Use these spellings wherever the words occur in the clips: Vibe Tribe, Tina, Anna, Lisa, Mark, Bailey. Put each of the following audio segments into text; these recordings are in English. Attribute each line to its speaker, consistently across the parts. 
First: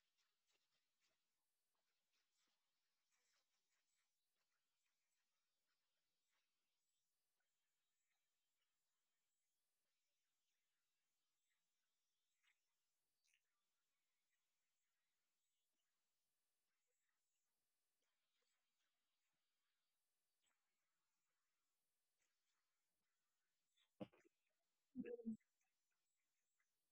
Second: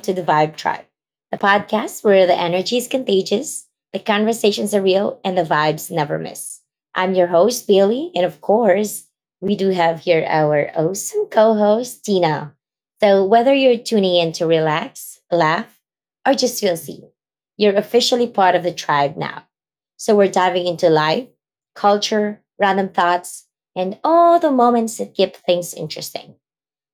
Speaker 1: to the Vibe Tribe, the podcast where the energy is contagious, the conversations are real, and the vibes never miss. I'm your host, Bailey, and of course, we do have here our awesome co host, Tina. So, whether you're tuning in to relax, laugh, or just feel seen, you're officially part of the tribe now. So, we're diving into life, culture, random thoughts, and all the moments that keep things interesting.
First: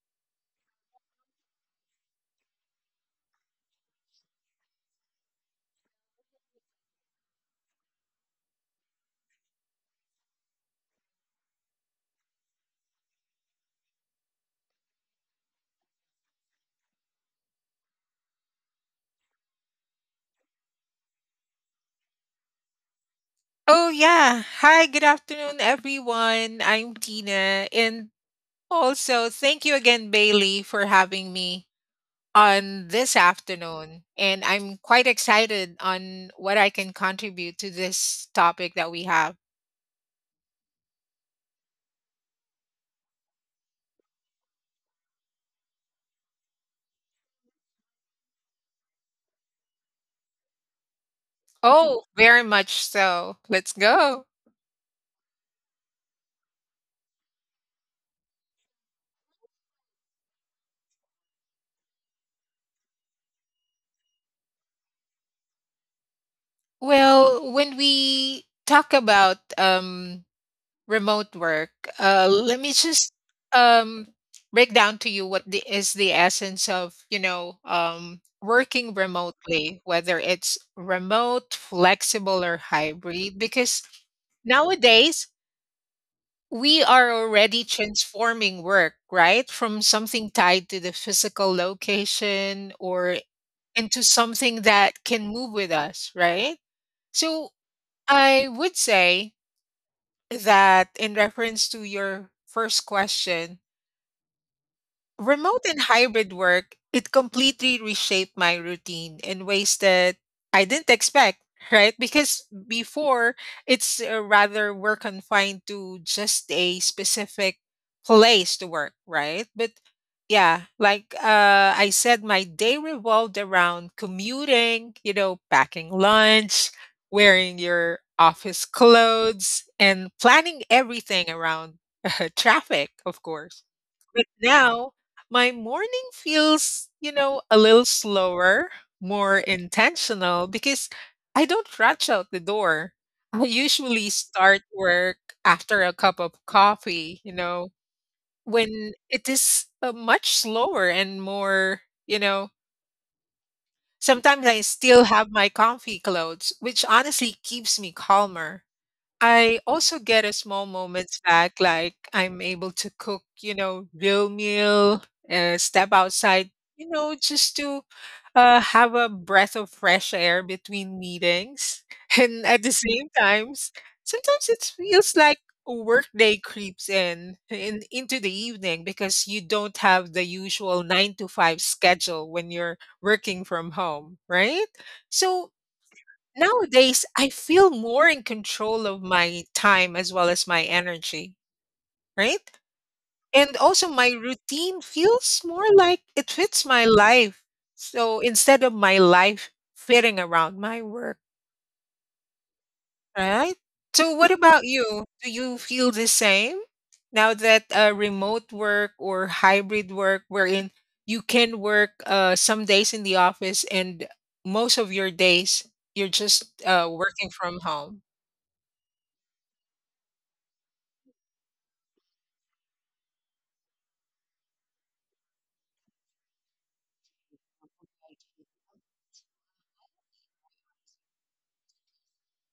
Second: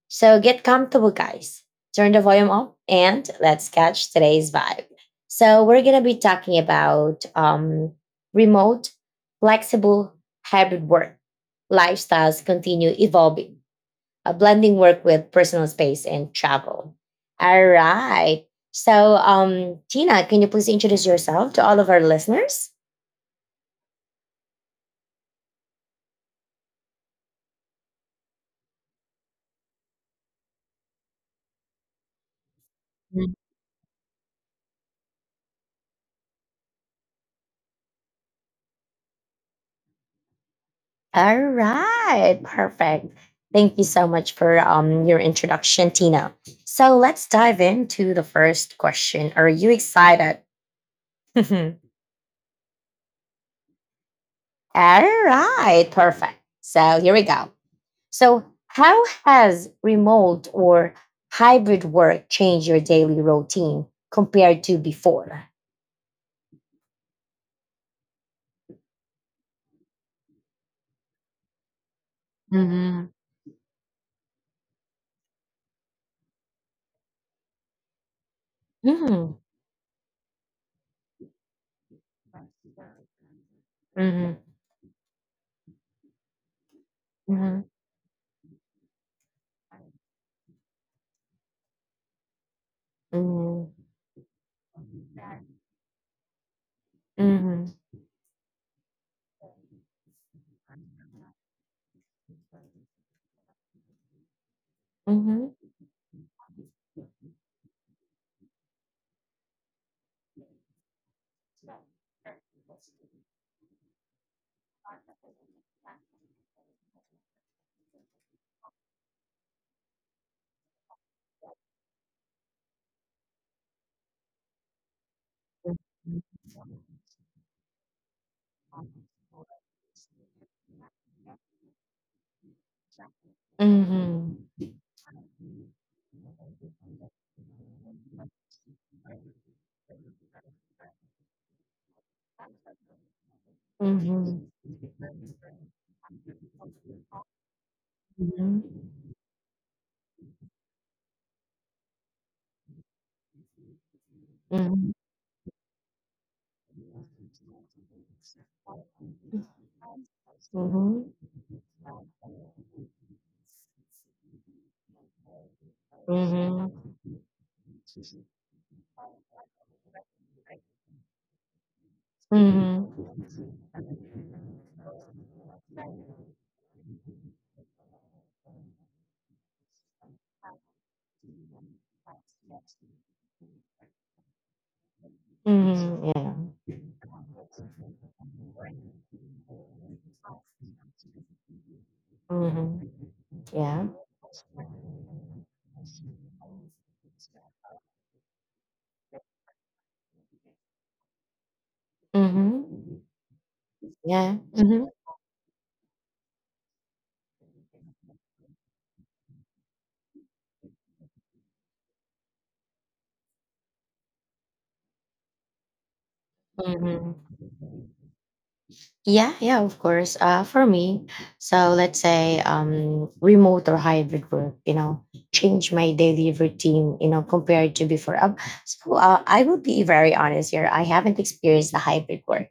Speaker 1: So get comfortable, guys. Turn the volume up and let's catch today's vibe. So, we're going to be talking about remote, flexible, hybrid work. Lifestyles continue evolving, blending work with personal space and travel. All right. So, Tina, can you please introduce yourself to all of our listeners?
Speaker 2: Oh yeah. Hi, good afternoon everyone. I'm Tina, and also thank you again Bailey for having me on this afternoon, and I'm quite excited on what I can contribute to this topic that we have.
Speaker 1: All right, perfect. Thank you so much for your introduction, Tina. So let's dive into the first question. Are you excited? All
Speaker 2: Oh, very much so. Let's go.
Speaker 1: right, perfect. So here we go. So, how has remote or hybrid work changed your daily routine compared to before?
Speaker 2: Well, when we talk about remote work. Let me
Speaker 1: Mm-hmm.
Speaker 2: just um, break down to you what is the essence of working
Speaker 1: Mhm,
Speaker 2: remotely, whether it's remote, flexible, or hybrid. Because
Speaker 1: mhm,
Speaker 2: nowadays we are already
Speaker 1: mhm,
Speaker 2: transforming work, right, from something tied to the physical location or
Speaker 1: mhm,
Speaker 2: into something that can move with us, right? So I would say that in reference to your first question,
Speaker 1: mhm,
Speaker 2: remote and hybrid work, it completely reshaped my routine in ways that I didn't expect, right? Because before, it's rather we're confined to just a specific place to work, right? But yeah, like I said, my day revolved around commuting, you know, packing lunch, wearing your office clothes, and planning everything around traffic, of course.
Speaker 1: mhm,
Speaker 2: But
Speaker 1: mhm,
Speaker 2: now my morning feels, you know, a little slower, more intentional because I don't rush out the door. I usually
Speaker 1: mhm,
Speaker 2: start work after a cup of coffee, you know,
Speaker 1: mhm.
Speaker 2: when it is much slower and more, you know, sometimes I
Speaker 1: Mhm.
Speaker 2: still have my comfy clothes, which honestly keeps me calmer. I also get a small
Speaker 1: Mhm.
Speaker 2: moments back, like I'm able to cook, you know, real meal, step outside,
Speaker 1: Mhm.
Speaker 2: you know, just to have a breath of fresh air between meetings. And at the same
Speaker 1: Mhm.
Speaker 2: times, sometimes it feels like a workday creeps in into the evening because you don't have the usual nine to five schedule when you're working from home, right? So nowadays, I feel more in control of my time as well as my energy, right?
Speaker 1: Mhm.
Speaker 2: And also,
Speaker 1: Yeah.
Speaker 2: my routine feels more like it fits my life. So instead of my life fitting around my work,
Speaker 1: Mhm.
Speaker 2: right? So, what
Speaker 1: Yeah.
Speaker 2: about
Speaker 1: Mhm. Yeah. Mhm.
Speaker 2: you? Do you feel the same now that remote work or hybrid work, wherein you can work some days in the office and most of your days you're just
Speaker 1: Mhm.
Speaker 2: working from home?
Speaker 1: Yeah, yeah, of course. For me, so let's say remote or hybrid work, you know, change my daily routine, you know, compared to before. So I will be very honest here. I haven't experienced the hybrid work.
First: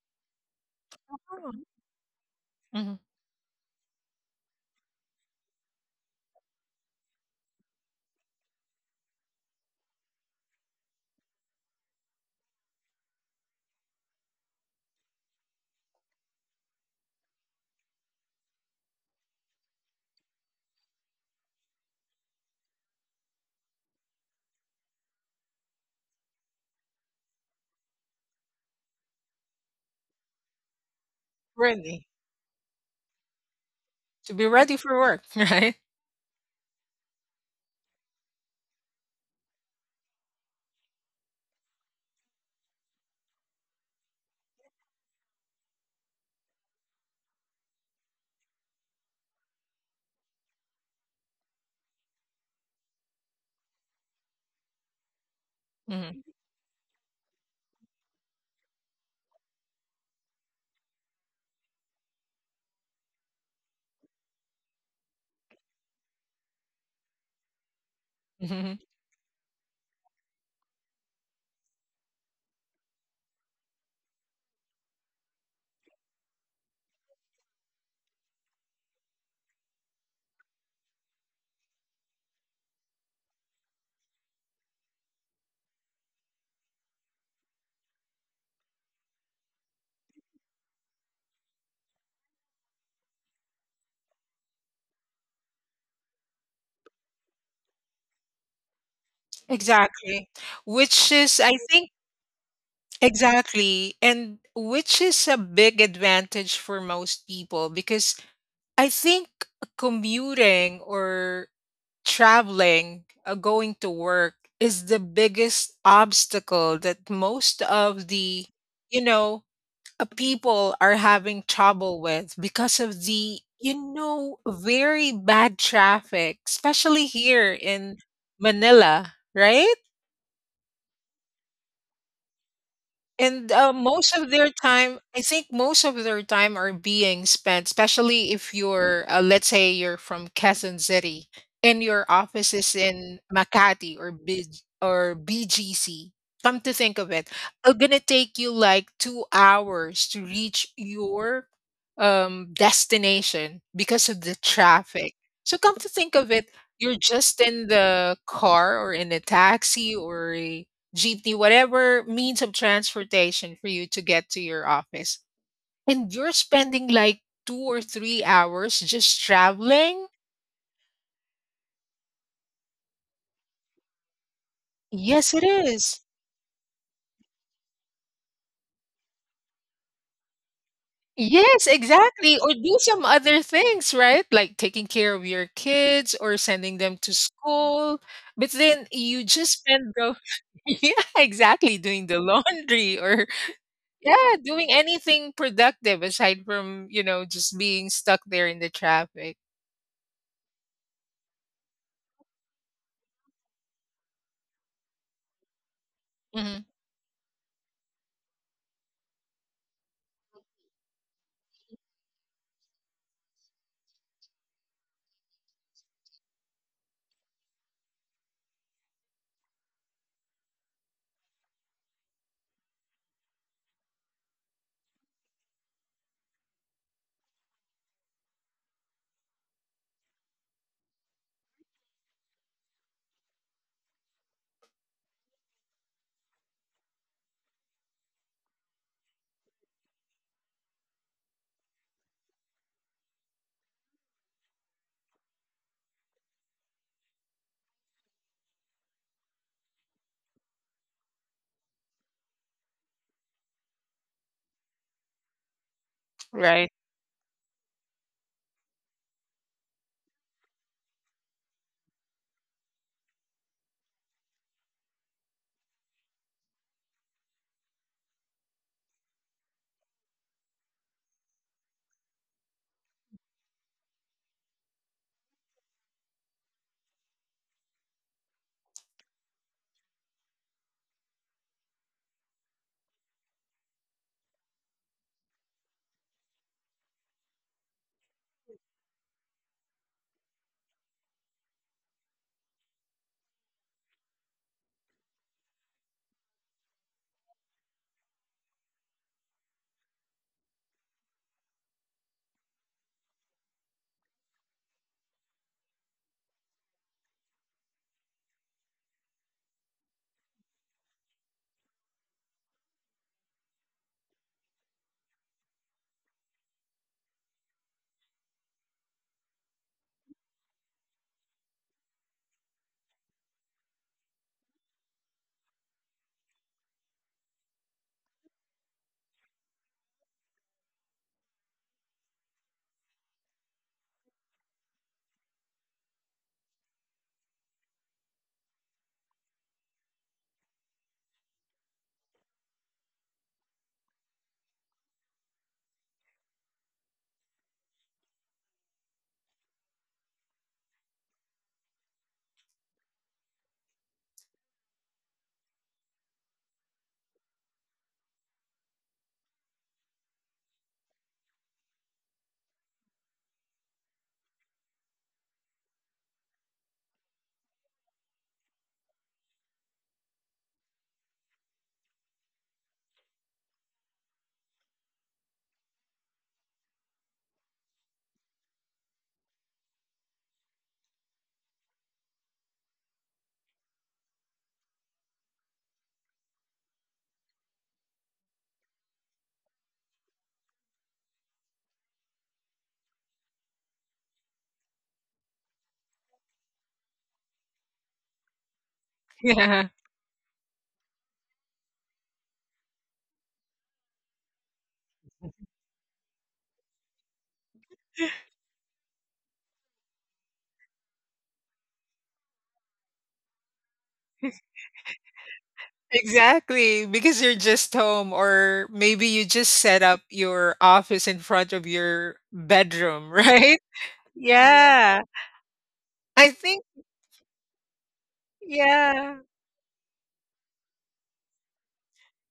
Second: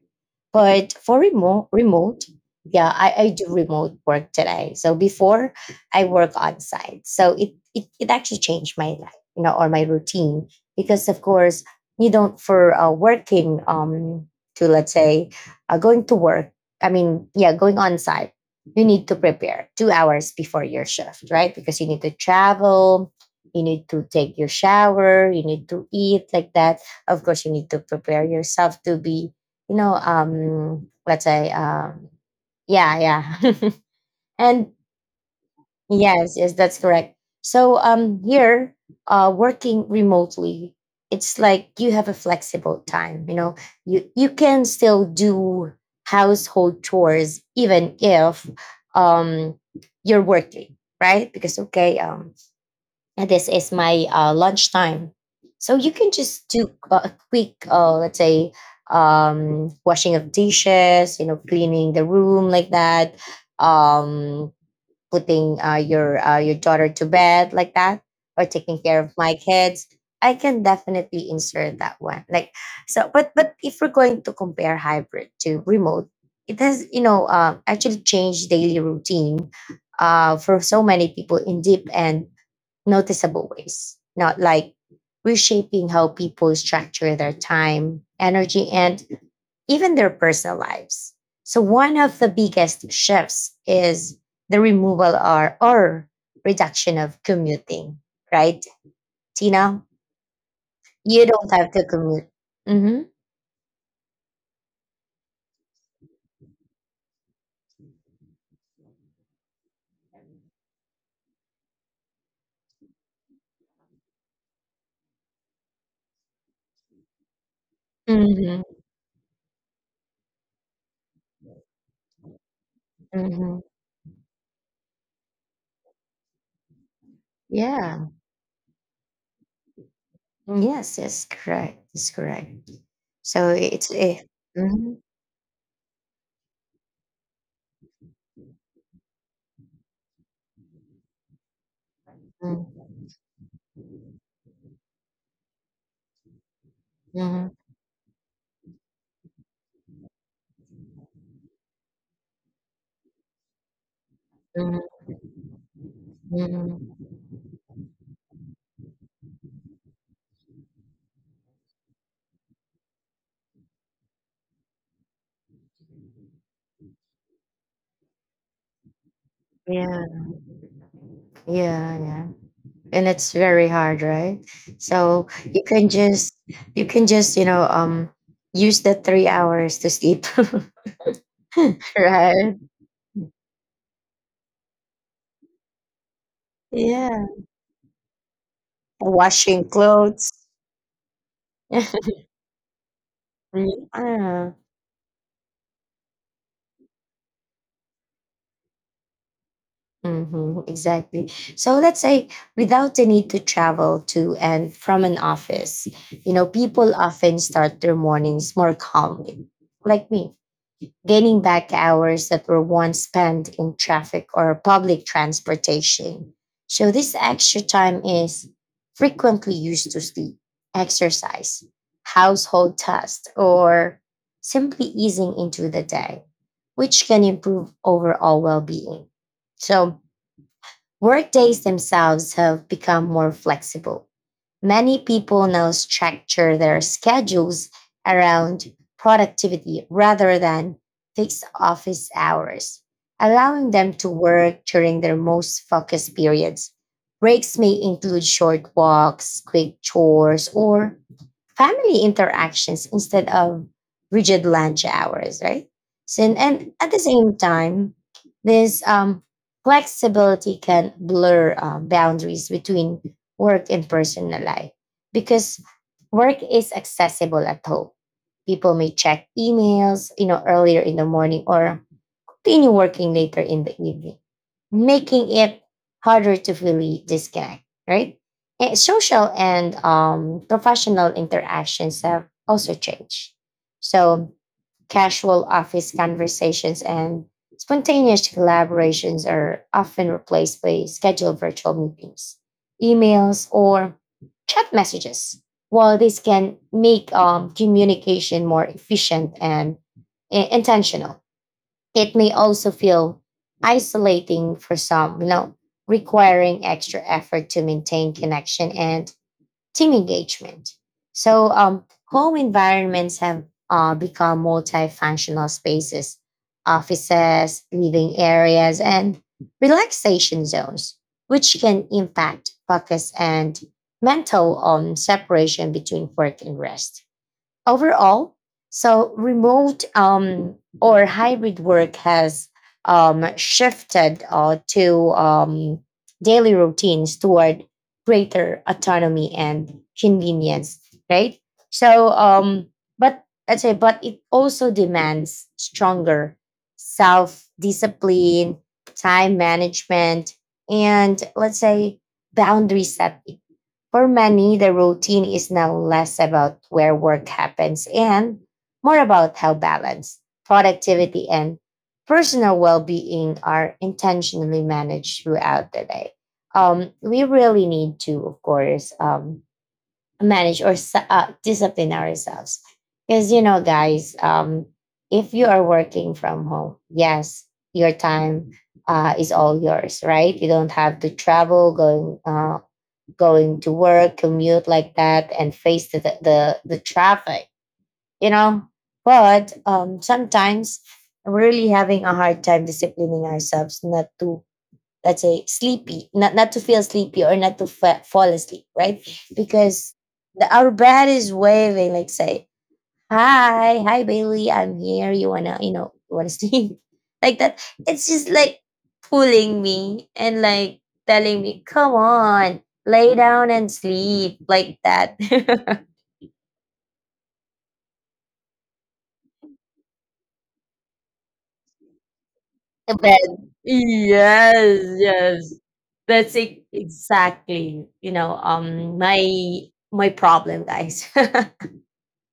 Speaker 1: But for remote, yeah, I do remote work today. So before I work on site. So it actually changed my life, you know, or my routine because of course you don't for working to let's say going to work. I mean, yeah, going on site. You need to prepare 2 hours before your shift, right? Because you need to travel, you need to take your shower, you need to eat like that. Of course, you need to prepare yourself to be you know, let's say,
Speaker 2: Ready.
Speaker 1: yeah, yeah,
Speaker 2: To be
Speaker 1: and
Speaker 2: ready for work, right?
Speaker 1: yes, yes, that's correct. So here, working remotely, it's like you have a flexible time. You know, you can still do household chores even if um you're working, right? Because okay, and this is my lunchtime. So you can
Speaker 2: Mhm,
Speaker 1: just do a quick, let's say, washing of dishes, you know, cleaning the room like that, um, putting your daughter to bed like that, or
Speaker 2: mhm.
Speaker 1: taking care of my kids. I can definitely insert that one. Like so, but if we're going to compare hybrid to remote, it has you know actually changed daily routine for so many people in deep and noticeable ways, not like reshaping how people structure their time, energy, and even their personal lives. So, one of the biggest shifts is the removal or reduction of commuting, right, Tina?
Speaker 2: Exactly. Which
Speaker 1: You
Speaker 2: is, I
Speaker 1: don't have to
Speaker 2: think,
Speaker 1: commute. Hmm.
Speaker 2: exactly. And which is a big advantage for most people because I think commuting or traveling, going to work is the biggest obstacle that most of
Speaker 1: Hmm.
Speaker 2: you know, people are having trouble with because of the
Speaker 1: Hmm.
Speaker 2: you know very bad traffic, especially here in
Speaker 1: Yeah.
Speaker 2: Manila, right?
Speaker 1: Yes, yes, correct. It's correct. So
Speaker 2: And
Speaker 1: it's
Speaker 2: most of their
Speaker 1: mhm,
Speaker 2: time, I think most of their time are being spent, especially if let's say you're from Quezon City and your office is
Speaker 1: mhm,
Speaker 2: in Makati or BGC. Come to think of it,
Speaker 1: mhm,
Speaker 2: it's gonna take you like 2 hours to reach your destination because of the
Speaker 1: mhm,
Speaker 2: traffic. So come to think of it, you're
Speaker 1: mhm.
Speaker 2: just in the car or in a taxi or GT, whatever means of transportation for you to get to your office. And you're spending like 2 or 3 hours just
Speaker 1: Yeah,
Speaker 2: traveling?
Speaker 1: yeah, yeah. And it's very hard, right? So
Speaker 2: Yes, it
Speaker 1: you can
Speaker 2: is.
Speaker 1: just you can just you know use the 3 hours to sleep.
Speaker 2: Yes, exactly. Or
Speaker 1: Right.
Speaker 2: do some other things, right? Like taking care of your kids or sending them to
Speaker 1: Yeah.
Speaker 2: school. But then you just
Speaker 1: Washing
Speaker 2: spend the
Speaker 1: clothes.
Speaker 2: yeah, exactly, doing the laundry or yeah,
Speaker 1: Yeah.
Speaker 2: doing anything productive aside from, you know, just being stuck there in the traffic.
Speaker 1: Hmm, exactly. So let's say without the need to travel to and from an office, you know,
Speaker 2: Hmm.
Speaker 1: people often start their mornings more calmly, like me, gaining back hours that were once spent in traffic or public transportation. So, this extra time is frequently used to sleep, exercise, household tasks, or simply easing into the day, which can improve overall well being. So, workdays themselves have become more flexible. Many people now structure their schedules around productivity rather than fixed office hours, allowing them to work during their most focused periods. Breaks may include short walks, quick chores, or family interactions instead of rigid lunch hours, right? So, and,
Speaker 2: Right.
Speaker 1: and at the same time, this flexibility can blur boundaries between work and personal life because work is accessible at home. People may check emails, you know, earlier in the morning or continue working later in the evening, making it harder to fully disconnect, right? And social and professional interactions have also changed. So, casual office conversations and spontaneous collaborations are often replaced by scheduled virtual meetings, emails, or chat messages. While this can make communication more efficient and intentional, it may also feel isolating for some, you know, requiring extra effort to maintain connection and team engagement. So, home environments have become multifunctional spaces, offices, living areas, and relaxation zones, which can impact focus and mental separation between work and rest overall. So remote or hybrid work has shifted to daily routines toward greater autonomy and convenience, right? So, but let's say, but it also demands stronger self discipline, time management, and let's say boundary setting. For many, the routine is now less about where work happens and more about how balance, productivity, and personal well being are intentionally managed throughout the day. We really need to, of course, manage or discipline ourselves. Because, you know, guys, if you are working from home, yes, your time is all yours, right? You don't have to travel, going to work, commute like that, and face the traffic, you know. But sometimes I'm really having a hard time disciplining ourselves not to, let's say, sleepy, not to feel sleepy or not to fall asleep, right?
Speaker 2: Yeah,
Speaker 1: Because our bed is waving, like say hi, hi Bailey, I'm here. You wanna, wanna sing? Like that. It's just like pulling me and like telling me, come on, lay down and sleep like that.
Speaker 2: exactly. Because you're just home, or maybe you just set up your office in front of your
Speaker 1: The
Speaker 2: bedroom,
Speaker 1: bed.
Speaker 2: right?
Speaker 1: Yes,
Speaker 2: Yeah.
Speaker 1: yes.
Speaker 2: I
Speaker 1: That's it
Speaker 2: think,
Speaker 1: exactly, you know, um
Speaker 2: yeah.
Speaker 1: my my problem, guys.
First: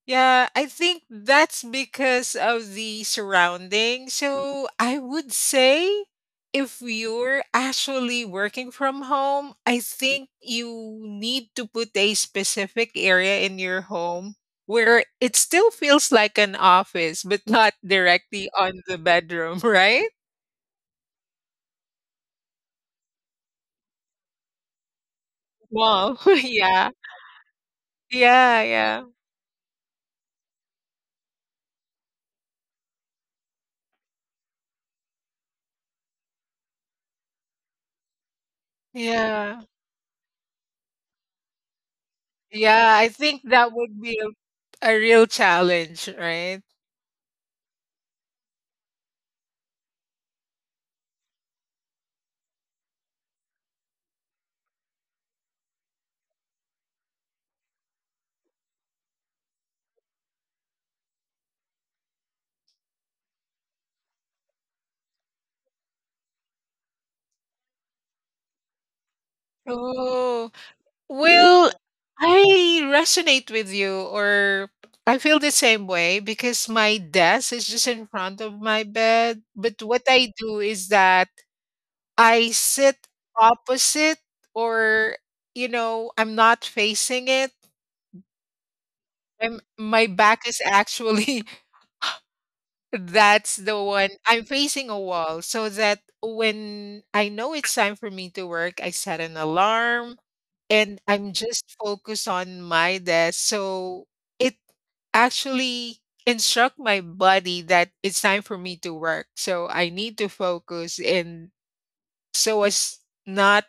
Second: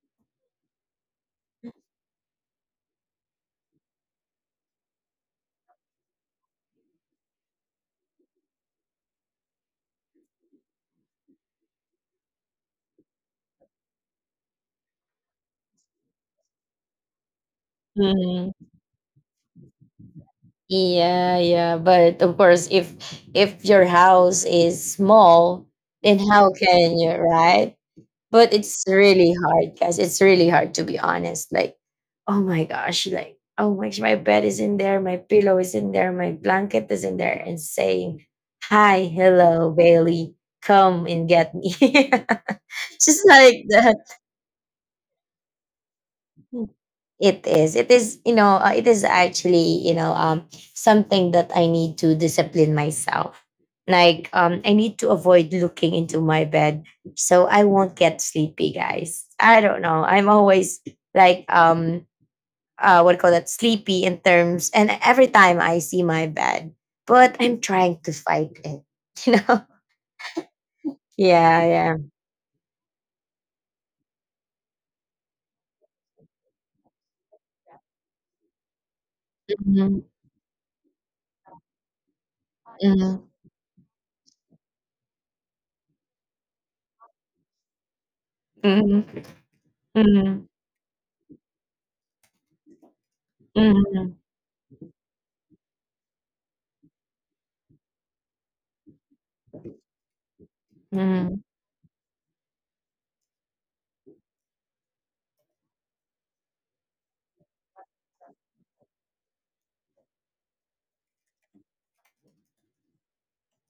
Speaker 2: Yeah, I think that's because of the surrounding. So I would say if you're actually working from home, I think you need to put a specific area in your home where it still feels like an office, but not directly
Speaker 1: Mhm.
Speaker 2: on the bedroom, right?
Speaker 1: Yeah, yeah, but of course, if your house is small,
Speaker 2: Well,
Speaker 1: then how
Speaker 2: yeah.
Speaker 1: can you, right? But
Speaker 2: Yeah,
Speaker 1: it's
Speaker 2: yeah.
Speaker 1: really hard, guys. It's really hard to be honest. Like, oh my gosh, like, oh my gosh, my bed is in there, my pillow is in there, my blanket is in there, and saying, hi,
Speaker 2: Yeah.
Speaker 1: hello, Bailey, come and get me.
Speaker 2: Yeah, I
Speaker 1: Just
Speaker 2: think
Speaker 1: like
Speaker 2: that
Speaker 1: that.
Speaker 2: would be a real challenge, right?
Speaker 1: It is. It is, you know, it is actually, you know, something that I need to discipline myself. Like, I need to avoid looking into my bed so I won't get sleepy, guys. I don't know. I'm always like, what do you call that? Sleepy in terms, and every time I see my bed, but I'm trying to fight it, you know?
Speaker 2: Oh.
Speaker 1: Yeah,
Speaker 2: Well,
Speaker 1: yeah.
Speaker 2: I resonate with you, or I feel the same way because my desk is just in front of my bed. But
Speaker 1: Mhm,
Speaker 2: what I do is that I sit
Speaker 1: mhm,
Speaker 2: opposite, or, you know, I'm not facing it.
Speaker 1: mhm,
Speaker 2: I'm, my
Speaker 1: mhm,
Speaker 2: back is actually that's the one.
Speaker 1: mhm,
Speaker 2: I'm facing a wall so that when I know it's time for me to work, I set an alarm and I'm
Speaker 1: mhm,
Speaker 2: just focused on my desk. So it actually instruct my body that it's time for me to work. So I need to focus and so as not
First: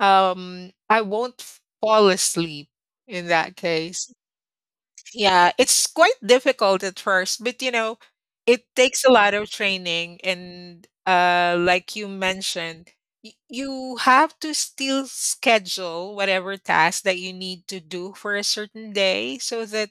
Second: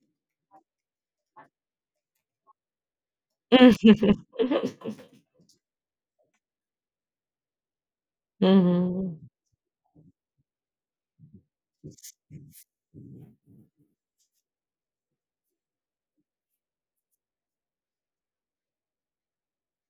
Speaker 2: I won't fall asleep in that case.
Speaker 1: mhm.
Speaker 2: Yeah, it's quite difficult at first, but you know, it takes a
Speaker 1: Mhm.
Speaker 2: lot of training and like you mentioned, you have to still schedule whatever task that you need to do for a certain day so that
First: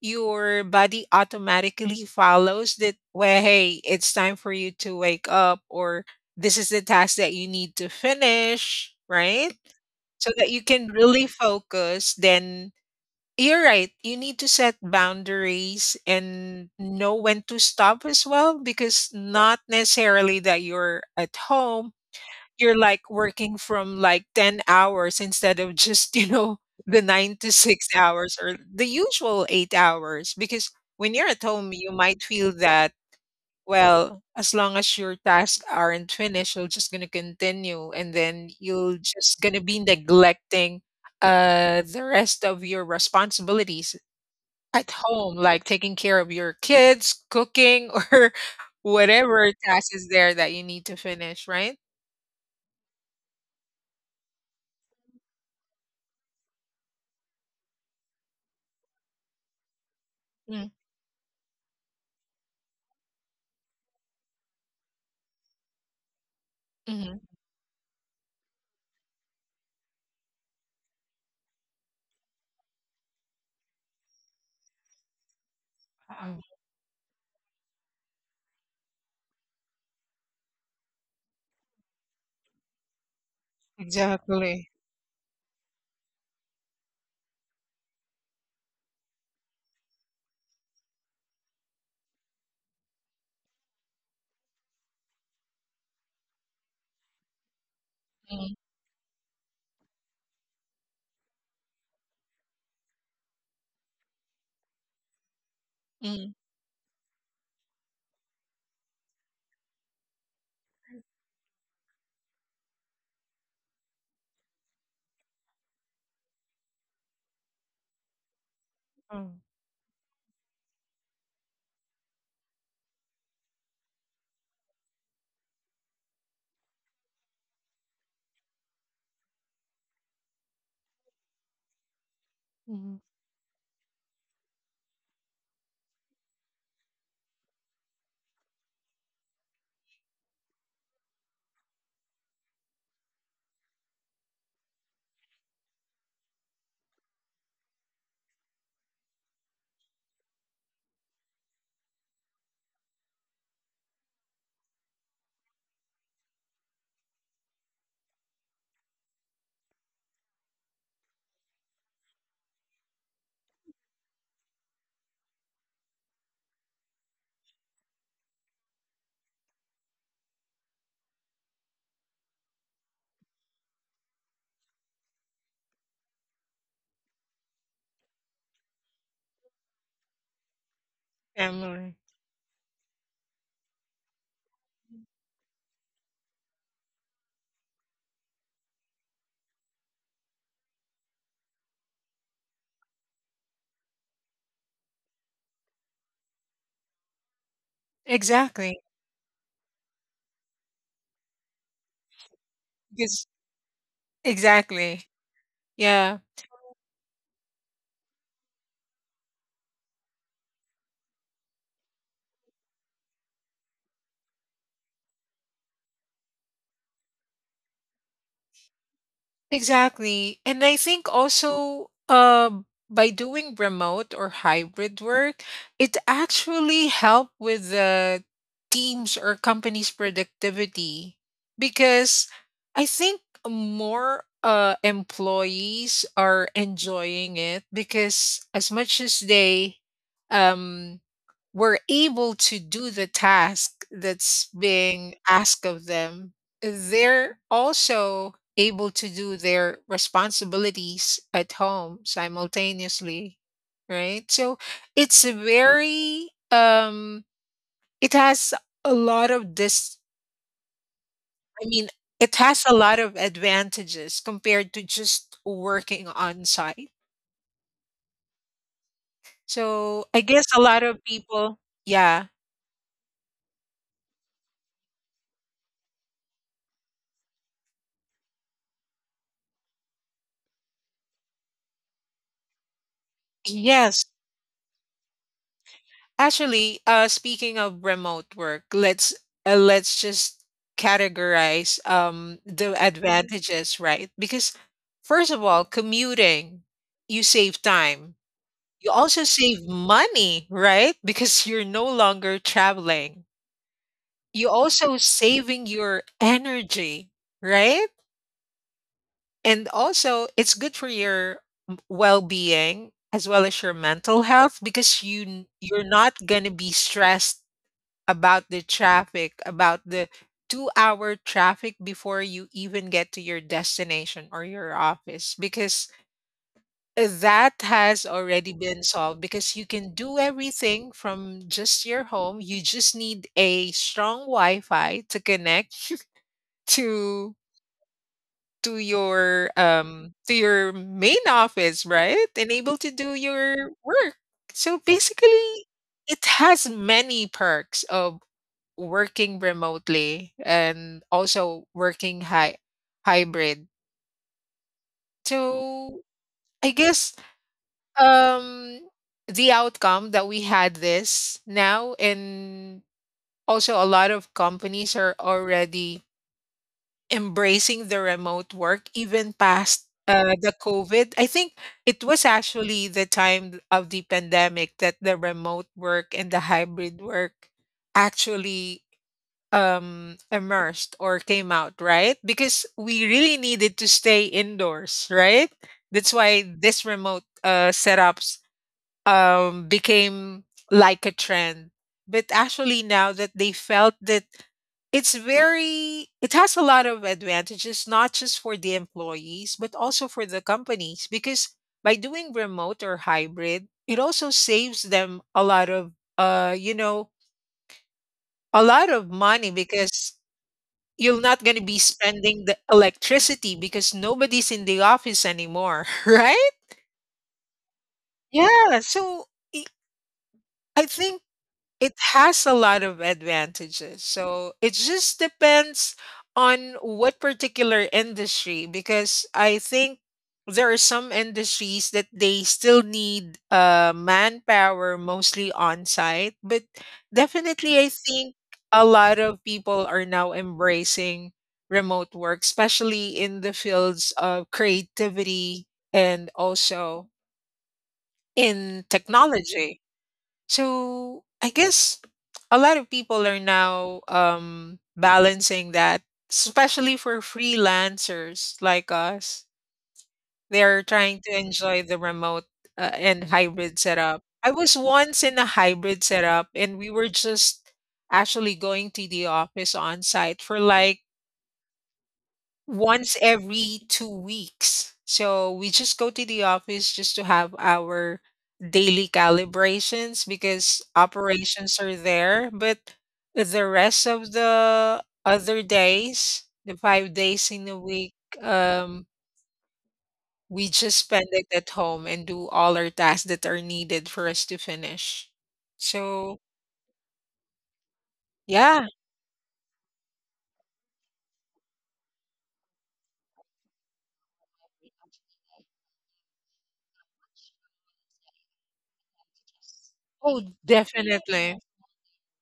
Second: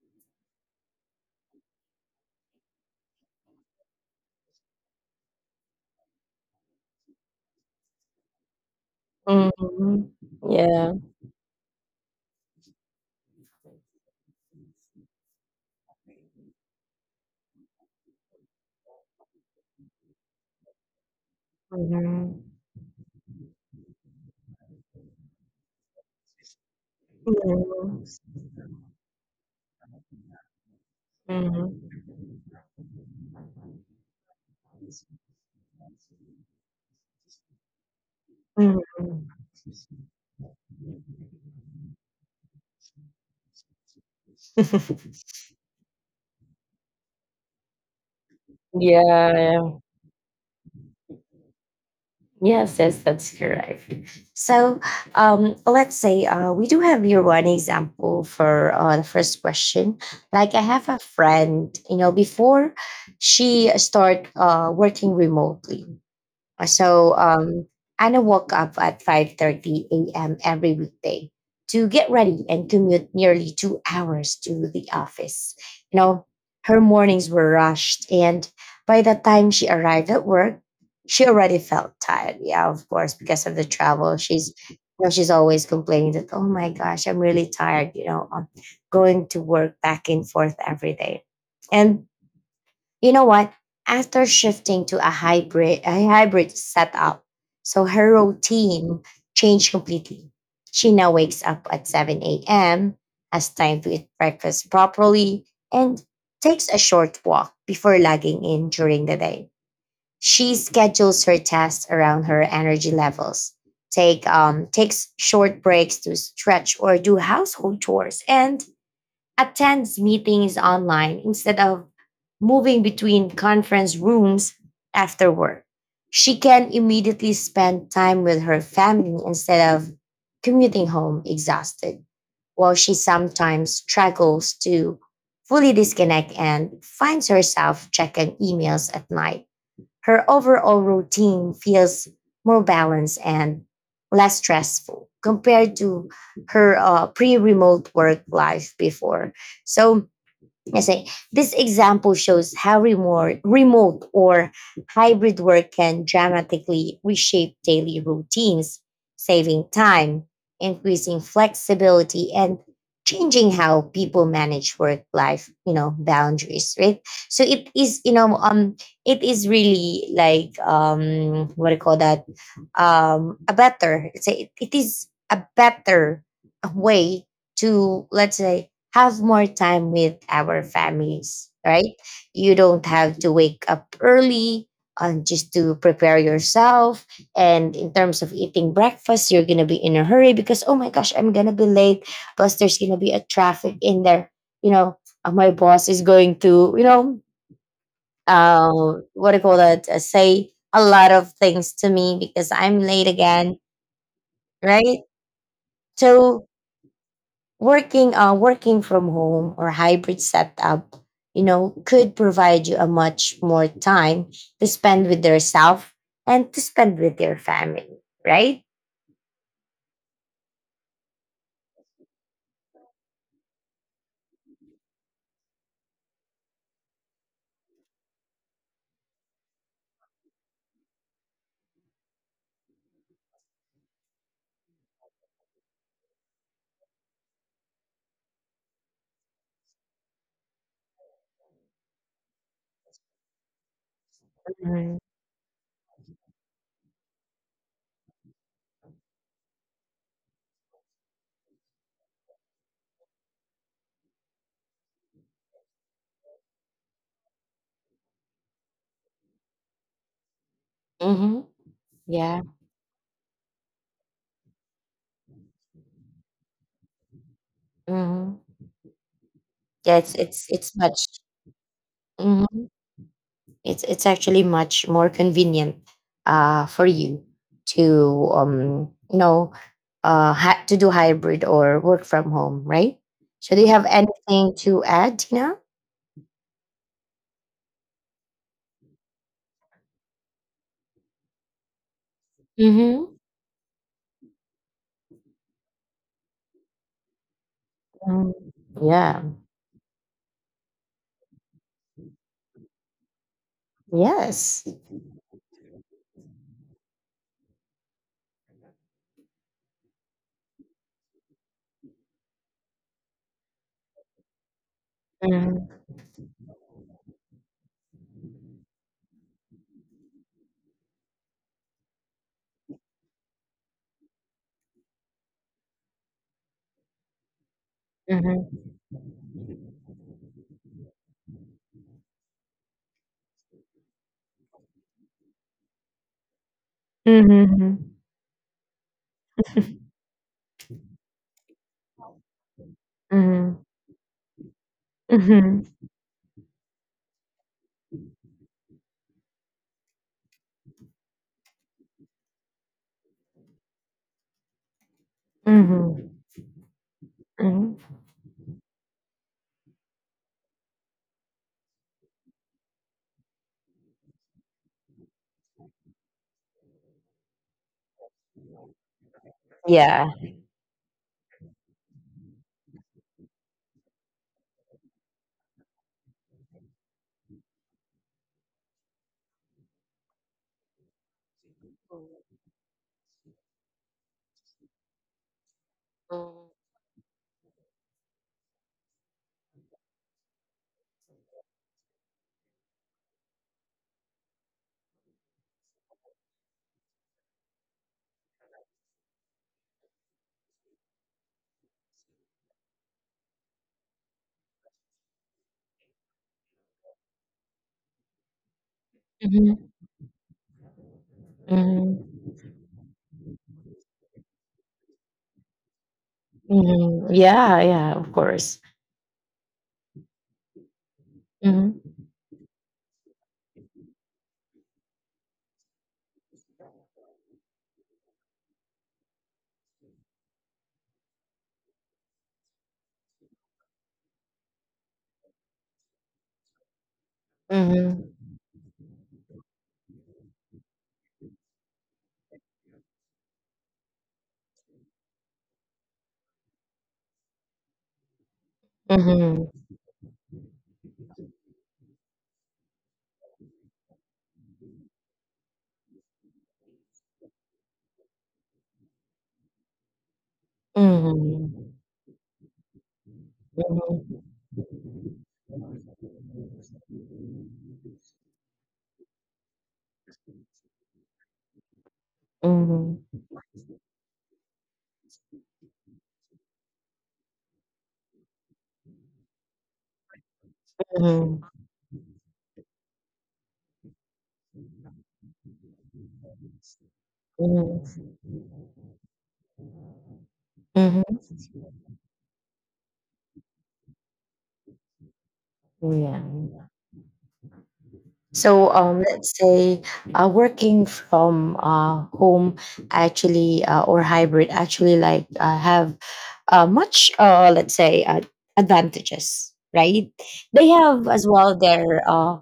Speaker 2: your body automatically follows that, well, hey, it's time for you to wake up or this is the task that you need to finish, right?
Speaker 1: Mhm.
Speaker 2: So that you can
Speaker 1: Yeah.
Speaker 2: really focus. Then you're right. You need to set boundaries and know when to stop as well, because not necessarily that you're at home.
Speaker 1: Mhm.
Speaker 2: You're like working from like 10 hours instead of just, you know, the nine to six
Speaker 1: Mhm.
Speaker 2: hours or the usual 8 hours. Because when you're at home, you
Speaker 1: Mhm.
Speaker 2: might feel that, well, as long as your tasks aren't finished, you're just going to continue. And then you are
Speaker 1: Mhm.
Speaker 2: just going to be neglecting the rest of your responsibilities at home, like taking care of your kids, cooking, or
Speaker 1: Yeah,
Speaker 2: whatever
Speaker 1: yeah.
Speaker 2: task is there that you need to finish, right?
Speaker 1: Yes, yes, that's correct. So let's say we do have here one example for the first question. Like I
Speaker 2: Mm,
Speaker 1: have a friend, you know, before she start working remotely. Uh, So
Speaker 2: mhm.
Speaker 1: um, Anna woke up at 5:30 a.m. every weekday to get ready and commute nearly 2 hours to the office. You know,
Speaker 2: Oh,
Speaker 1: her mornings were rushed, and by the time she arrived at work, she already felt tired. Yeah, of course, because of the travel. She's
Speaker 2: exactly.
Speaker 1: you know, she's always complaining that, oh my gosh, I'm really tired, you know, going to work back and forth every day. And you know what? After shifting to a hybrid setup, so her
Speaker 2: Mm,
Speaker 1: routine changed completely. She now wakes up at 7 a.m., has time to eat breakfast properly, and
Speaker 2: mm,
Speaker 1: takes a short walk before logging in during the day. She schedules her tasks around her energy levels, takes short breaks to stretch or do household chores, and
Speaker 2: mm,
Speaker 1: attends meetings online instead of moving between conference rooms after work. She can immediately spend time with her family instead of commuting home exhausted, while she
Speaker 2: mhm.
Speaker 1: sometimes struggles to fully disconnect and finds herself checking emails at night. Her overall routine feels more balanced and less stressful compared to her pre-remote work life before. So I say this example shows how remote or hybrid work can dramatically reshape daily routines, saving time, increasing flexibility, and changing how people manage work life, you know, boundaries, right? So it is, you know, it is really like what do you call that? A better. It is a better way to let's say have more time with our families,
Speaker 2: Family.
Speaker 1: right? You don't have to wake up early just to prepare yourself. And in terms of eating breakfast, you're going to be in a hurry because, oh my gosh, I'm going to be late. Plus, there's going to be a traffic in there. You know, my boss is going to, you know,
Speaker 2: Exactly.
Speaker 1: uh, what do you call that? Say a lot of things to me because I'm late
Speaker 2: Because
Speaker 1: again, right?
Speaker 2: exactly. Yeah.
Speaker 1: So working, from home or hybrid setup could provide you a much more time to spend with yourself and to spend with your family, right?
Speaker 2: Exactly. And I think also by doing remote or hybrid work, it actually helped with the teams or companies' productivity because I think more employees are enjoying it because as much as they um, were able to do the task that's
Speaker 1: Mhm.
Speaker 2: being asked of them, they're also able to do their responsibilities at home simultaneously, right? So it's a very it has a lot of this
Speaker 1: Mm-hmm.
Speaker 2: I mean it
Speaker 1: Yeah.
Speaker 2: has a lot of advantages compared to just working on site.
Speaker 1: Mm-hmm. Yeah,
Speaker 2: So
Speaker 1: it's
Speaker 2: I guess
Speaker 1: it's
Speaker 2: a
Speaker 1: it's
Speaker 2: lot
Speaker 1: much.
Speaker 2: of people, yeah,
Speaker 1: hmm it's actually much more convenient for you to um you know do hybrid or work from home, right? So do you have
Speaker 2: yes.
Speaker 1: anything to add, Tina?
Speaker 2: Actually, speaking of remote work, let's just categorize the advantages, right? Because first of all, commuting, you save time.
Speaker 1: Um,
Speaker 2: You also
Speaker 1: yeah.
Speaker 2: save money, right? Because you're no longer traveling. You
Speaker 1: Yes.
Speaker 2: also saving your energy, right? And also, it's good for your well-being as well as your mental health because
Speaker 1: Mhm,
Speaker 2: you're not going to be stressed about the traffic, about the 2 hour traffic before you even get to your destination or your office, because that has already
Speaker 1: mhm.
Speaker 2: been solved. Because you can do everything from just your home, you just need a strong Wi Fi to connect to
Speaker 1: Mm-hmm.
Speaker 2: to your main office, right? And able to do your
Speaker 1: Mm-hmm.
Speaker 2: work. So
Speaker 1: Mm-hmm.
Speaker 2: basically, it has many perks of working remotely and also working high hybrid. So
Speaker 1: Mhm,
Speaker 2: I guess
Speaker 1: mhm.
Speaker 2: um the outcome that we had this now, and also a lot of companies are already embracing the remote work even past
Speaker 1: Yeah.
Speaker 2: the COVID. I think it was actually the time of the pandemic that the remote work and the hybrid work actually emerged or came out, right? Because we really needed to stay indoors, right? That's why this remote setups became like a trend. But actually now that they felt that it's very it has a lot of advantages, not just for the employees but also for the companies, because by doing remote or hybrid, it also saves them a lot of uh you know a lot of money,
Speaker 1: Mm-hmm.
Speaker 2: because you're not going to be
Speaker 1: Mm-hmm.
Speaker 2: spending the electricity because nobody's in the office anymore. Right,
Speaker 1: Mm-hmm. Yeah, yeah, of course.
Speaker 2: yeah. So i I think it
Speaker 1: Mm-hmm.
Speaker 2: has a lot of advantages. So it just depends on what particular industry, because I think there are some industries that they still need manpower mostly on site. But definitely, I
Speaker 1: Mm-hmm.
Speaker 2: think a lot of people are now embracing remote work, especially in the fields of creativity and also in
Speaker 1: Mm-hmm.
Speaker 2: technology. So I guess a lot of people are now balancing that, especially for freelancers like us. They are trying to
Speaker 1: Mm-hmm.
Speaker 2: enjoy the remote and hybrid setup.
Speaker 1: Mm-hmm.
Speaker 2: I was once in a hybrid setup, and we were just actually going to the office on site for like
Speaker 1: Mm-hmm.
Speaker 2: once every 2 weeks. So we just go to the office just to have our daily calibrations because
Speaker 1: Mm-hmm.
Speaker 2: operations are there. But the rest of the other days, the 5 days in a week, um, we just spend
Speaker 1: Mm-hmm.
Speaker 2: it at home and do all our tasks that are needed for us to finish.
Speaker 1: Yeah.
Speaker 2: So,
Speaker 1: So,
Speaker 2: yeah.
Speaker 1: let's say, working from home actually, or hybrid actually, like, have, much, let's say, advantages, right?
Speaker 2: Oh,
Speaker 1: They have as
Speaker 2: definitely.
Speaker 1: well their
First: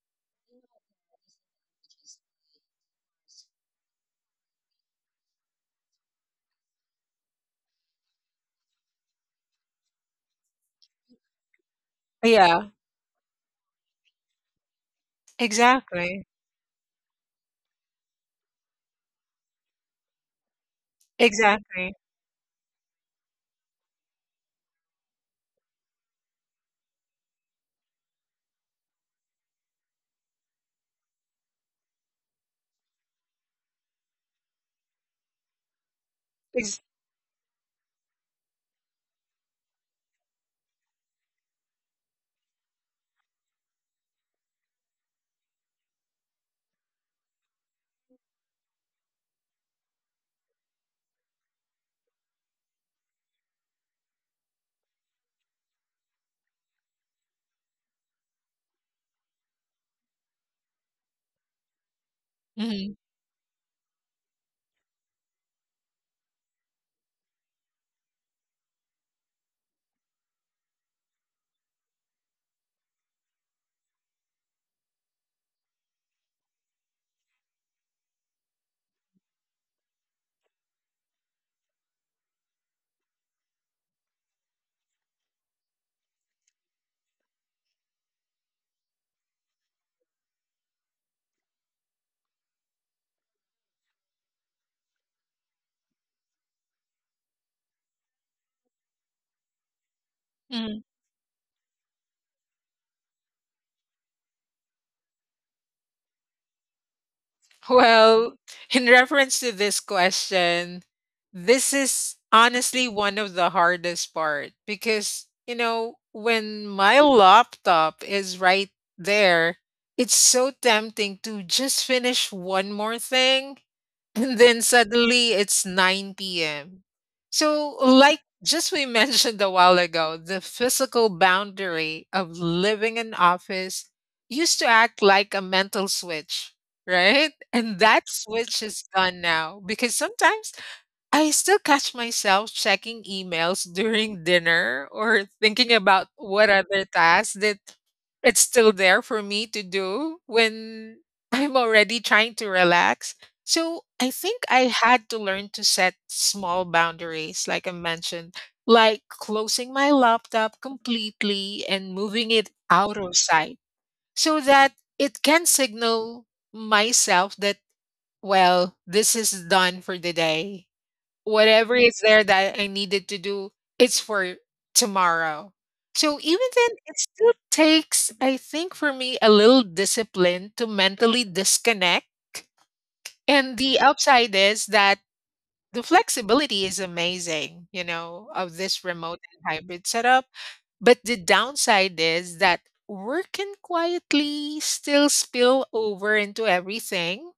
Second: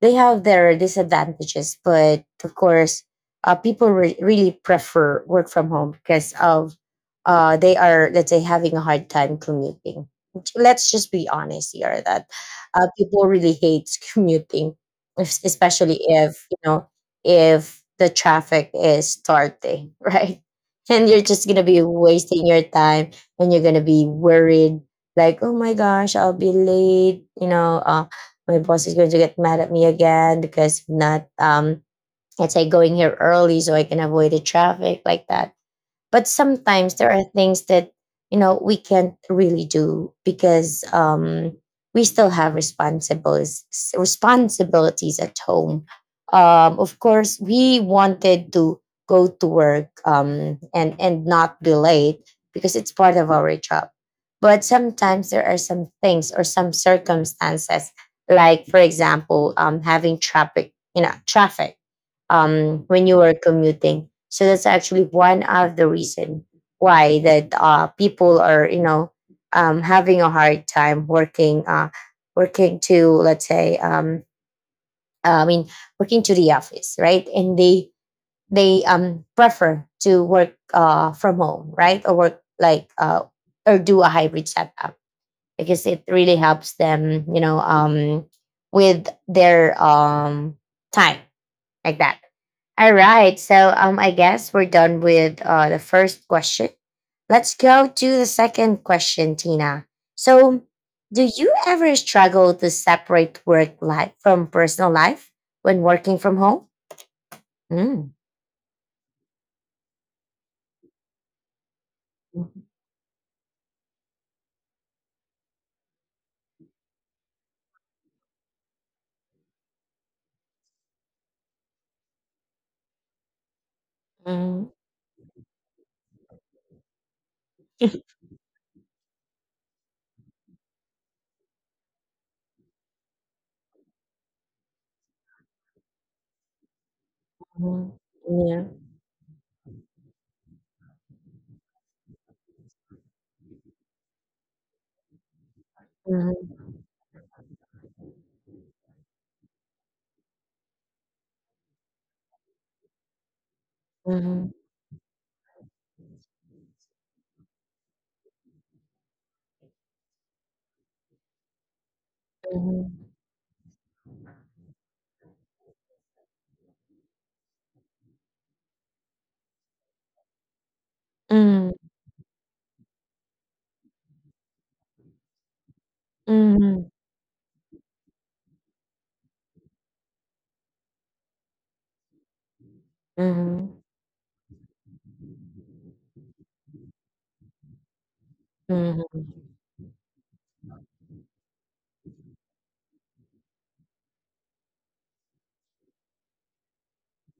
Speaker 1: they have their disadvantages, but of course, people really prefer work from home because of, they are, let's say, having a hard time commuting. Let's just be honest here that,
Speaker 2: Yeah,
Speaker 1: people really hate commuting, especially
Speaker 2: exactly.
Speaker 1: if you know if the traffic is starting, right? And you're just gonna be
Speaker 2: Exactly.
Speaker 1: wasting your time, and you're gonna be worried like, oh my gosh, I'll be late, my boss is going to get mad at me again because I'm not, let's say, going here early so I can avoid the traffic, like that. But
Speaker 2: Ex-
Speaker 1: sometimes there are things that we can't really do because, we still have responsibilities at home. Of course we wanted to go to work, and not be late because it's part of our job. But sometimes there are some things or some circumstances, like for example, having traffic,
Speaker 2: mhm,
Speaker 1: when you were commuting. So that's actually one of the reason why that, people are, having a hard time working, working to, let's say, I mean, working to the office, right? And they prefer to work, from home, right, or work, like, or do a hybrid setup because it really helps them, with their, time, like that. All right. So, I guess we're done with, the first question. Let's go to the second question, Tina. So,
Speaker 2: mhm.
Speaker 1: do you ever struggle to separate work life from personal life when working from home? Mm.
Speaker 2: Well, in reference to this question, this is honestly one of the hardest part because, you know, when my laptop is right there, it's so tempting to just finish one more thing and then
Speaker 1: Mhm.
Speaker 2: suddenly it's 9 p.m. So, like just we mentioned a while ago, the physical boundary of living in office used to act like a mental switch, right? And
Speaker 1: Mhm.
Speaker 2: that switch
Speaker 1: Yeah.
Speaker 2: is gone now because sometimes I still catch myself checking emails during dinner or thinking about what
Speaker 1: Mhm.
Speaker 2: other tasks that it's still there for me to do when I'm already trying to relax. So I think
Speaker 1: Mhm.
Speaker 2: I had to learn to set small boundaries, like I mentioned, like closing my laptop completely and moving it out of sight so that it can signal myself that, well, this is done for the day
Speaker 1: Mhm.
Speaker 2: whatever is there that I needed to do, it's for tomorrow. So even then, it still takes, I think, for me, a little discipline to mentally disconnect. And the
Speaker 1: Mhm.
Speaker 2: upside is that the flexibility is amazing, you know, of this remote
Speaker 1: Mhm.
Speaker 2: and hybrid setup. But the downside is that work can quietly still spill over into everything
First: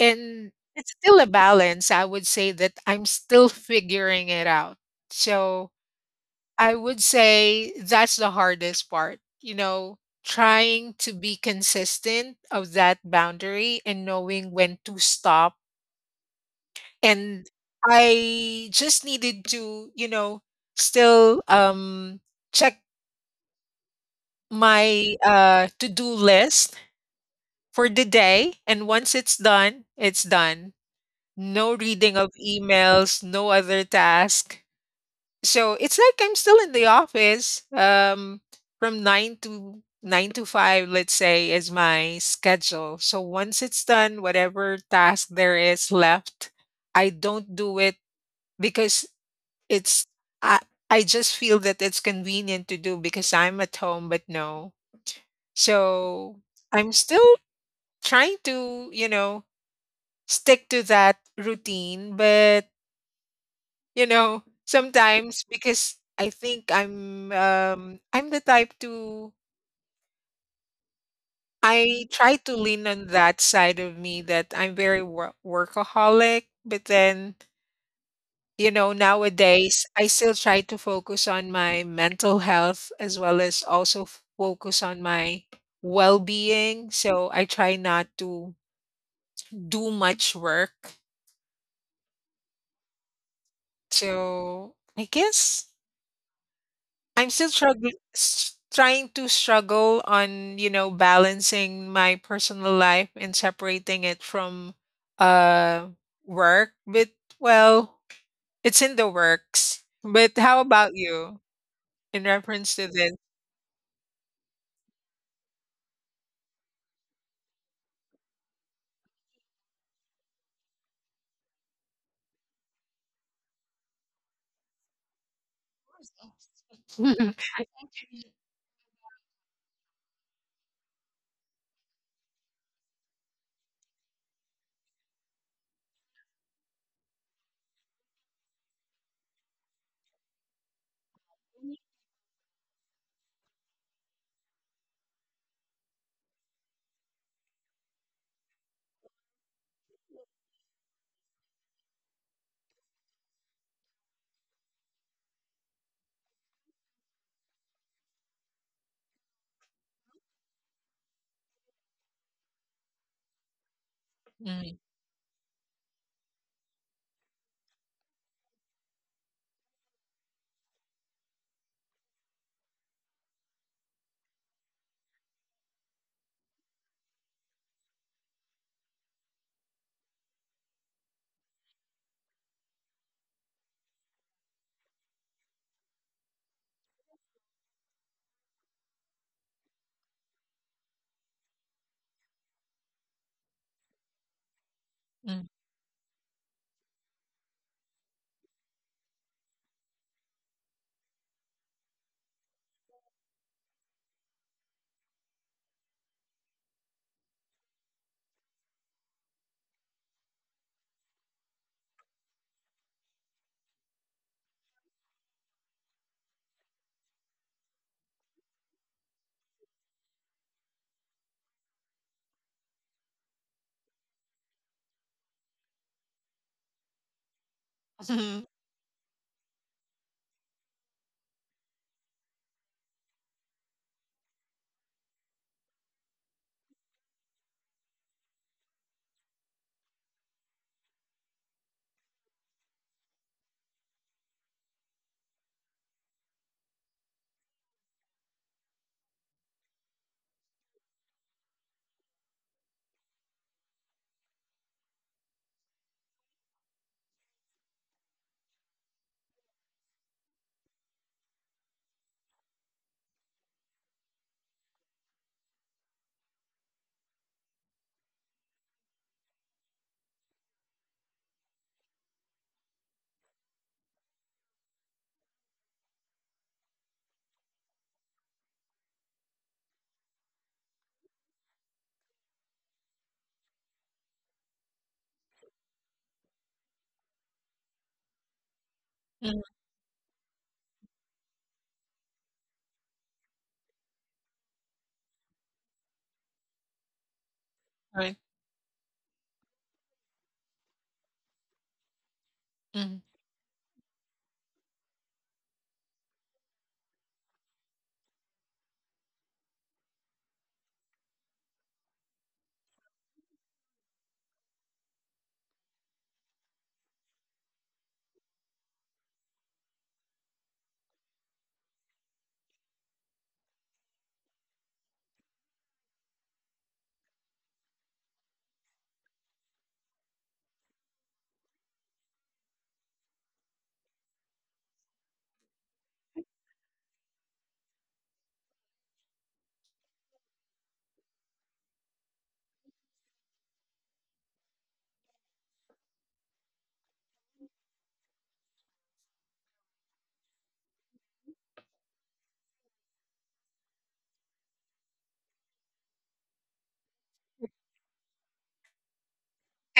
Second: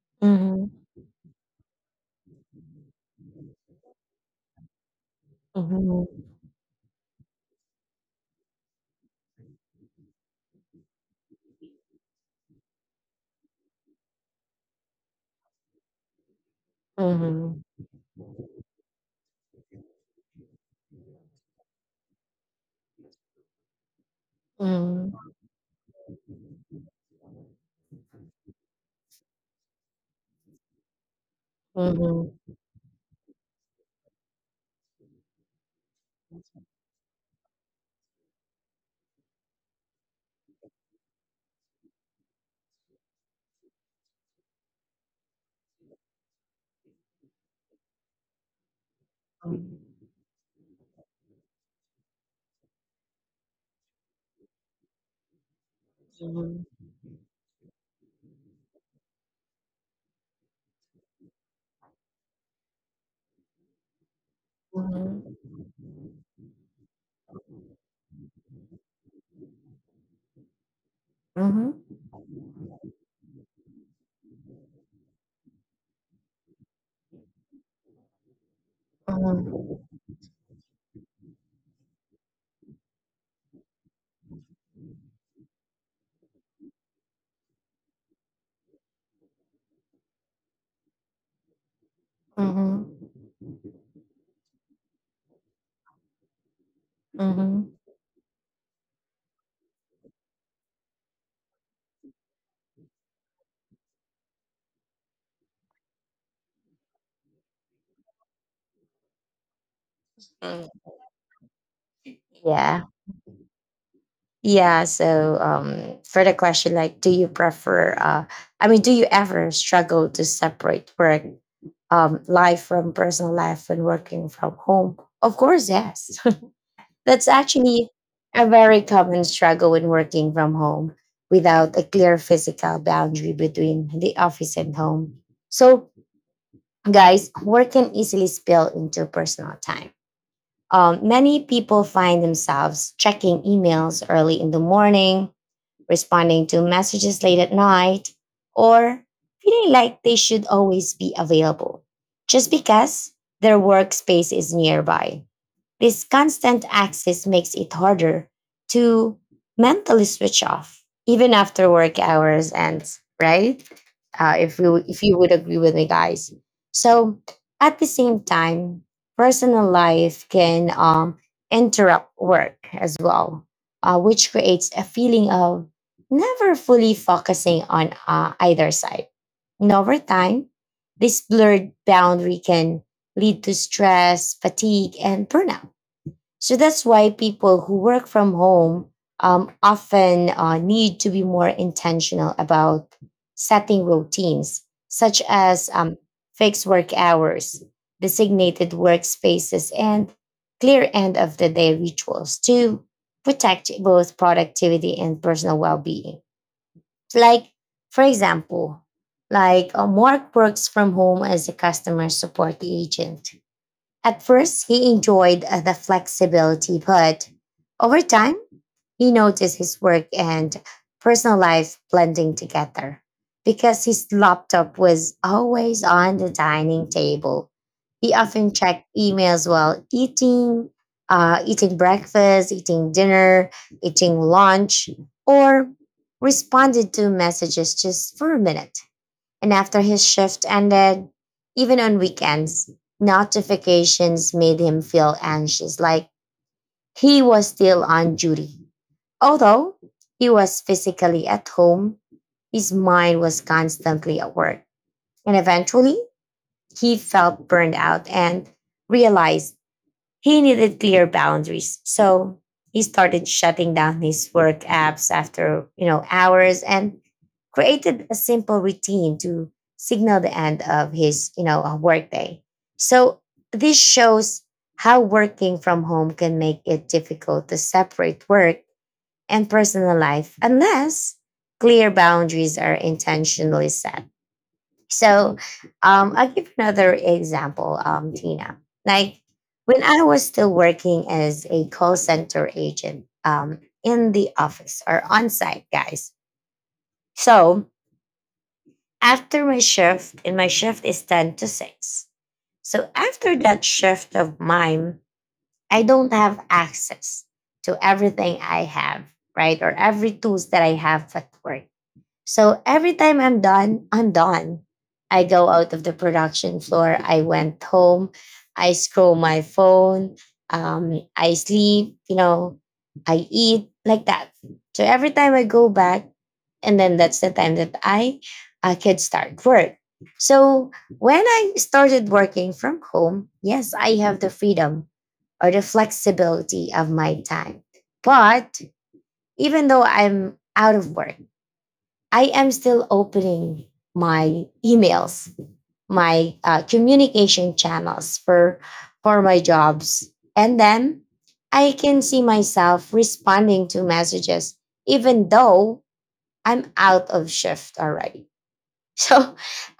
Speaker 2: and
Speaker 1: Mhm.
Speaker 2: it's still a balance. I would say that I'm still figuring it out. So I would say that's the hardest part, you know, trying to be consistent of that boundary and knowing when to stop. And
Speaker 1: Mhm.
Speaker 2: I just needed to, you know, still check
Speaker 1: Mhm.
Speaker 2: my
Speaker 1: Mhm.
Speaker 2: to-do list for the day and once it's done, it's done. No reading of
Speaker 1: Mhm.
Speaker 2: emails, no other task. So it's like I'm still in the office from 9 to 5, let's say, is my schedule. So once it's done, whatever task there is left, I don't do it because
Speaker 1: Mhm.
Speaker 2: it's I I just feel that it's convenient to do because I'm at home, but no. So
Speaker 1: Mhm.
Speaker 2: I'm still trying to, you know, stick to that routine, but you know,
Speaker 1: Mhm.
Speaker 2: sometimes
Speaker 1: Mhm.
Speaker 2: because I think I'm the type to
Speaker 1: Mhm.
Speaker 2: I try to lean on that side of me that I'm very workaholic, but then you know,
Speaker 1: Mhm.
Speaker 2: nowadays I still try to focus on my mental health as well as also focus on my well-being. So I try not to do much work.
Speaker 1: Mm-hmm.
Speaker 2: So I guess I'm still
Speaker 1: Mm-hmm.
Speaker 2: struggling, trying to struggle on, you know, balancing my personal life and separating it from uh work. But well, it's in the works. But how
Speaker 1: Mm.
Speaker 2: about you in reference
Speaker 1: Yeah.
Speaker 2: to this?
Speaker 1: Yeah. So, for the question, like, do you prefer I mean, do you ever struggle to separate work, life from personal life when working from home? Of course, yes. That's actually a very common struggle when working from home without a clear physical boundary between the office and home. So, guys, work can easily spill into personal time. Many people find themselves checking emails early in the morning, responding to messages late at night, or feeling like they should always be available just because their workspace is nearby. This constant access makes it harder to mentally switch off, even after work hours ends, right? If you
Speaker 2: Mm,
Speaker 1: if you would agree with me, guys. So, at the same time, personal life can, interrupt work as well, which creates a feeling of never fully focusing on, either side. And over time, this blurred boundary can lead to stress, fatigue, and burnout, so that's why people who work from home, often, need to be more intentional about setting routines, such
Speaker 2: mm,
Speaker 1: as, fixed work hours, designated workspaces, and clear end of the day rituals to protect both productivity and personal well being. Like, for example, like, Mark works from home as a customer support agent. At first, he enjoyed, the flexibility, but over time, he noticed his work and personal life blending together because his laptop was always on the dining table. He
Speaker 2: mm,
Speaker 1: often checked emails while eating breakfast, eating dinner, eating lunch, or responded to messages just for a minute, and after his shift ended, even on weekends, notifications made him feel anxious, like he was still on duty. Although he was physically at home, his mind was constantly at work. And eventually, he felt burned out and realized he needed clear boundaries. So he started shutting down his work apps after, hours, and created a simple routine to signal the end of his, workday. So this shows how working from home can make it difficult to separate work and personal life unless clear boundaries are intentionally set. So, I'll give another example, Tina. Like
Speaker 2: mm,
Speaker 1: when I was still working as a call center agent, in the office or on site, guys. So
Speaker 2: right,
Speaker 1: after my shift, and my shift is 10 to 6. So
Speaker 2: mm.
Speaker 1: after that shift of mine, I don't have access to everything I have, right? Or every tools that I have at work. So every time I'm done, I'm done. I go out of the production floor. I went home. I scroll my phone. I sleep, I eat, like that. So every time I go back, and then that's the time that I could start work. So when I started working from home, yes, I have the freedom or the flexibility of my time. But even though I'm out of work, I am still opening my emails, my, communication channels for my jobs, and then I can see myself responding to messages, even though I'm out of shift already. So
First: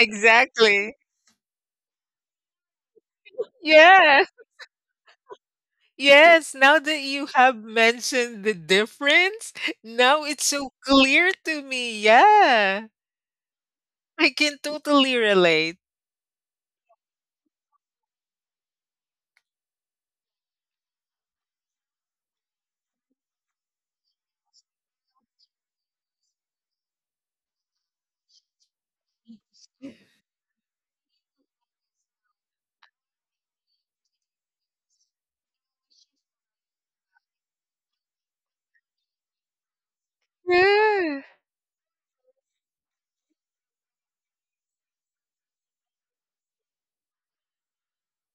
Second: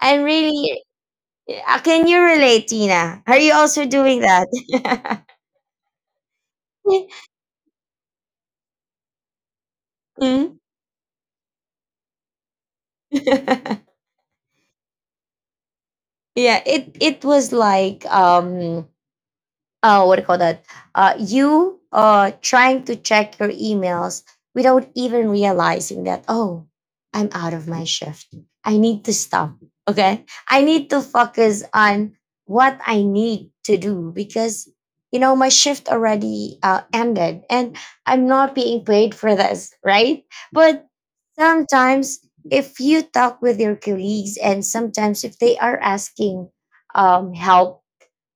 Speaker 1: I'm really. Can you relate, Tina? Are you also doing
Speaker 2: Yes.
Speaker 1: that?
Speaker 2: Yes. Now that you have mentioned the difference, now it's
Speaker 1: Mm.
Speaker 2: so clear to me. Yeah.
Speaker 1: Yeah,
Speaker 2: I can totally relate.
Speaker 1: it was like, what do you call that? You, trying to check your emails without even realizing that, oh, I'm out of my shift. I need to stop. Okay. I need to focus on what I need to do because, my shift already ended and I'm not being paid for this. Right. But
Speaker 2: Yeah.
Speaker 1: sometimes if you talk with your colleagues and sometimes if they are asking, help,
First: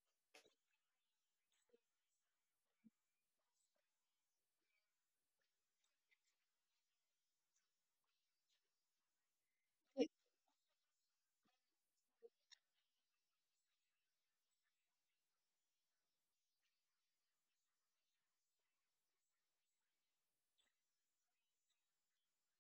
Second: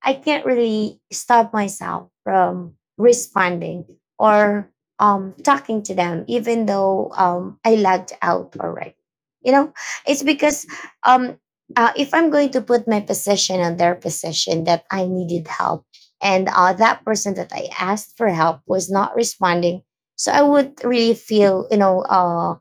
Speaker 1: I can't really stop myself from responding or, talking to them, even though, I logged out already. You know, it's because, um, if I'm going to put my position on their position that I needed help, and, that person that I asked for help was not responding, so I would really feel,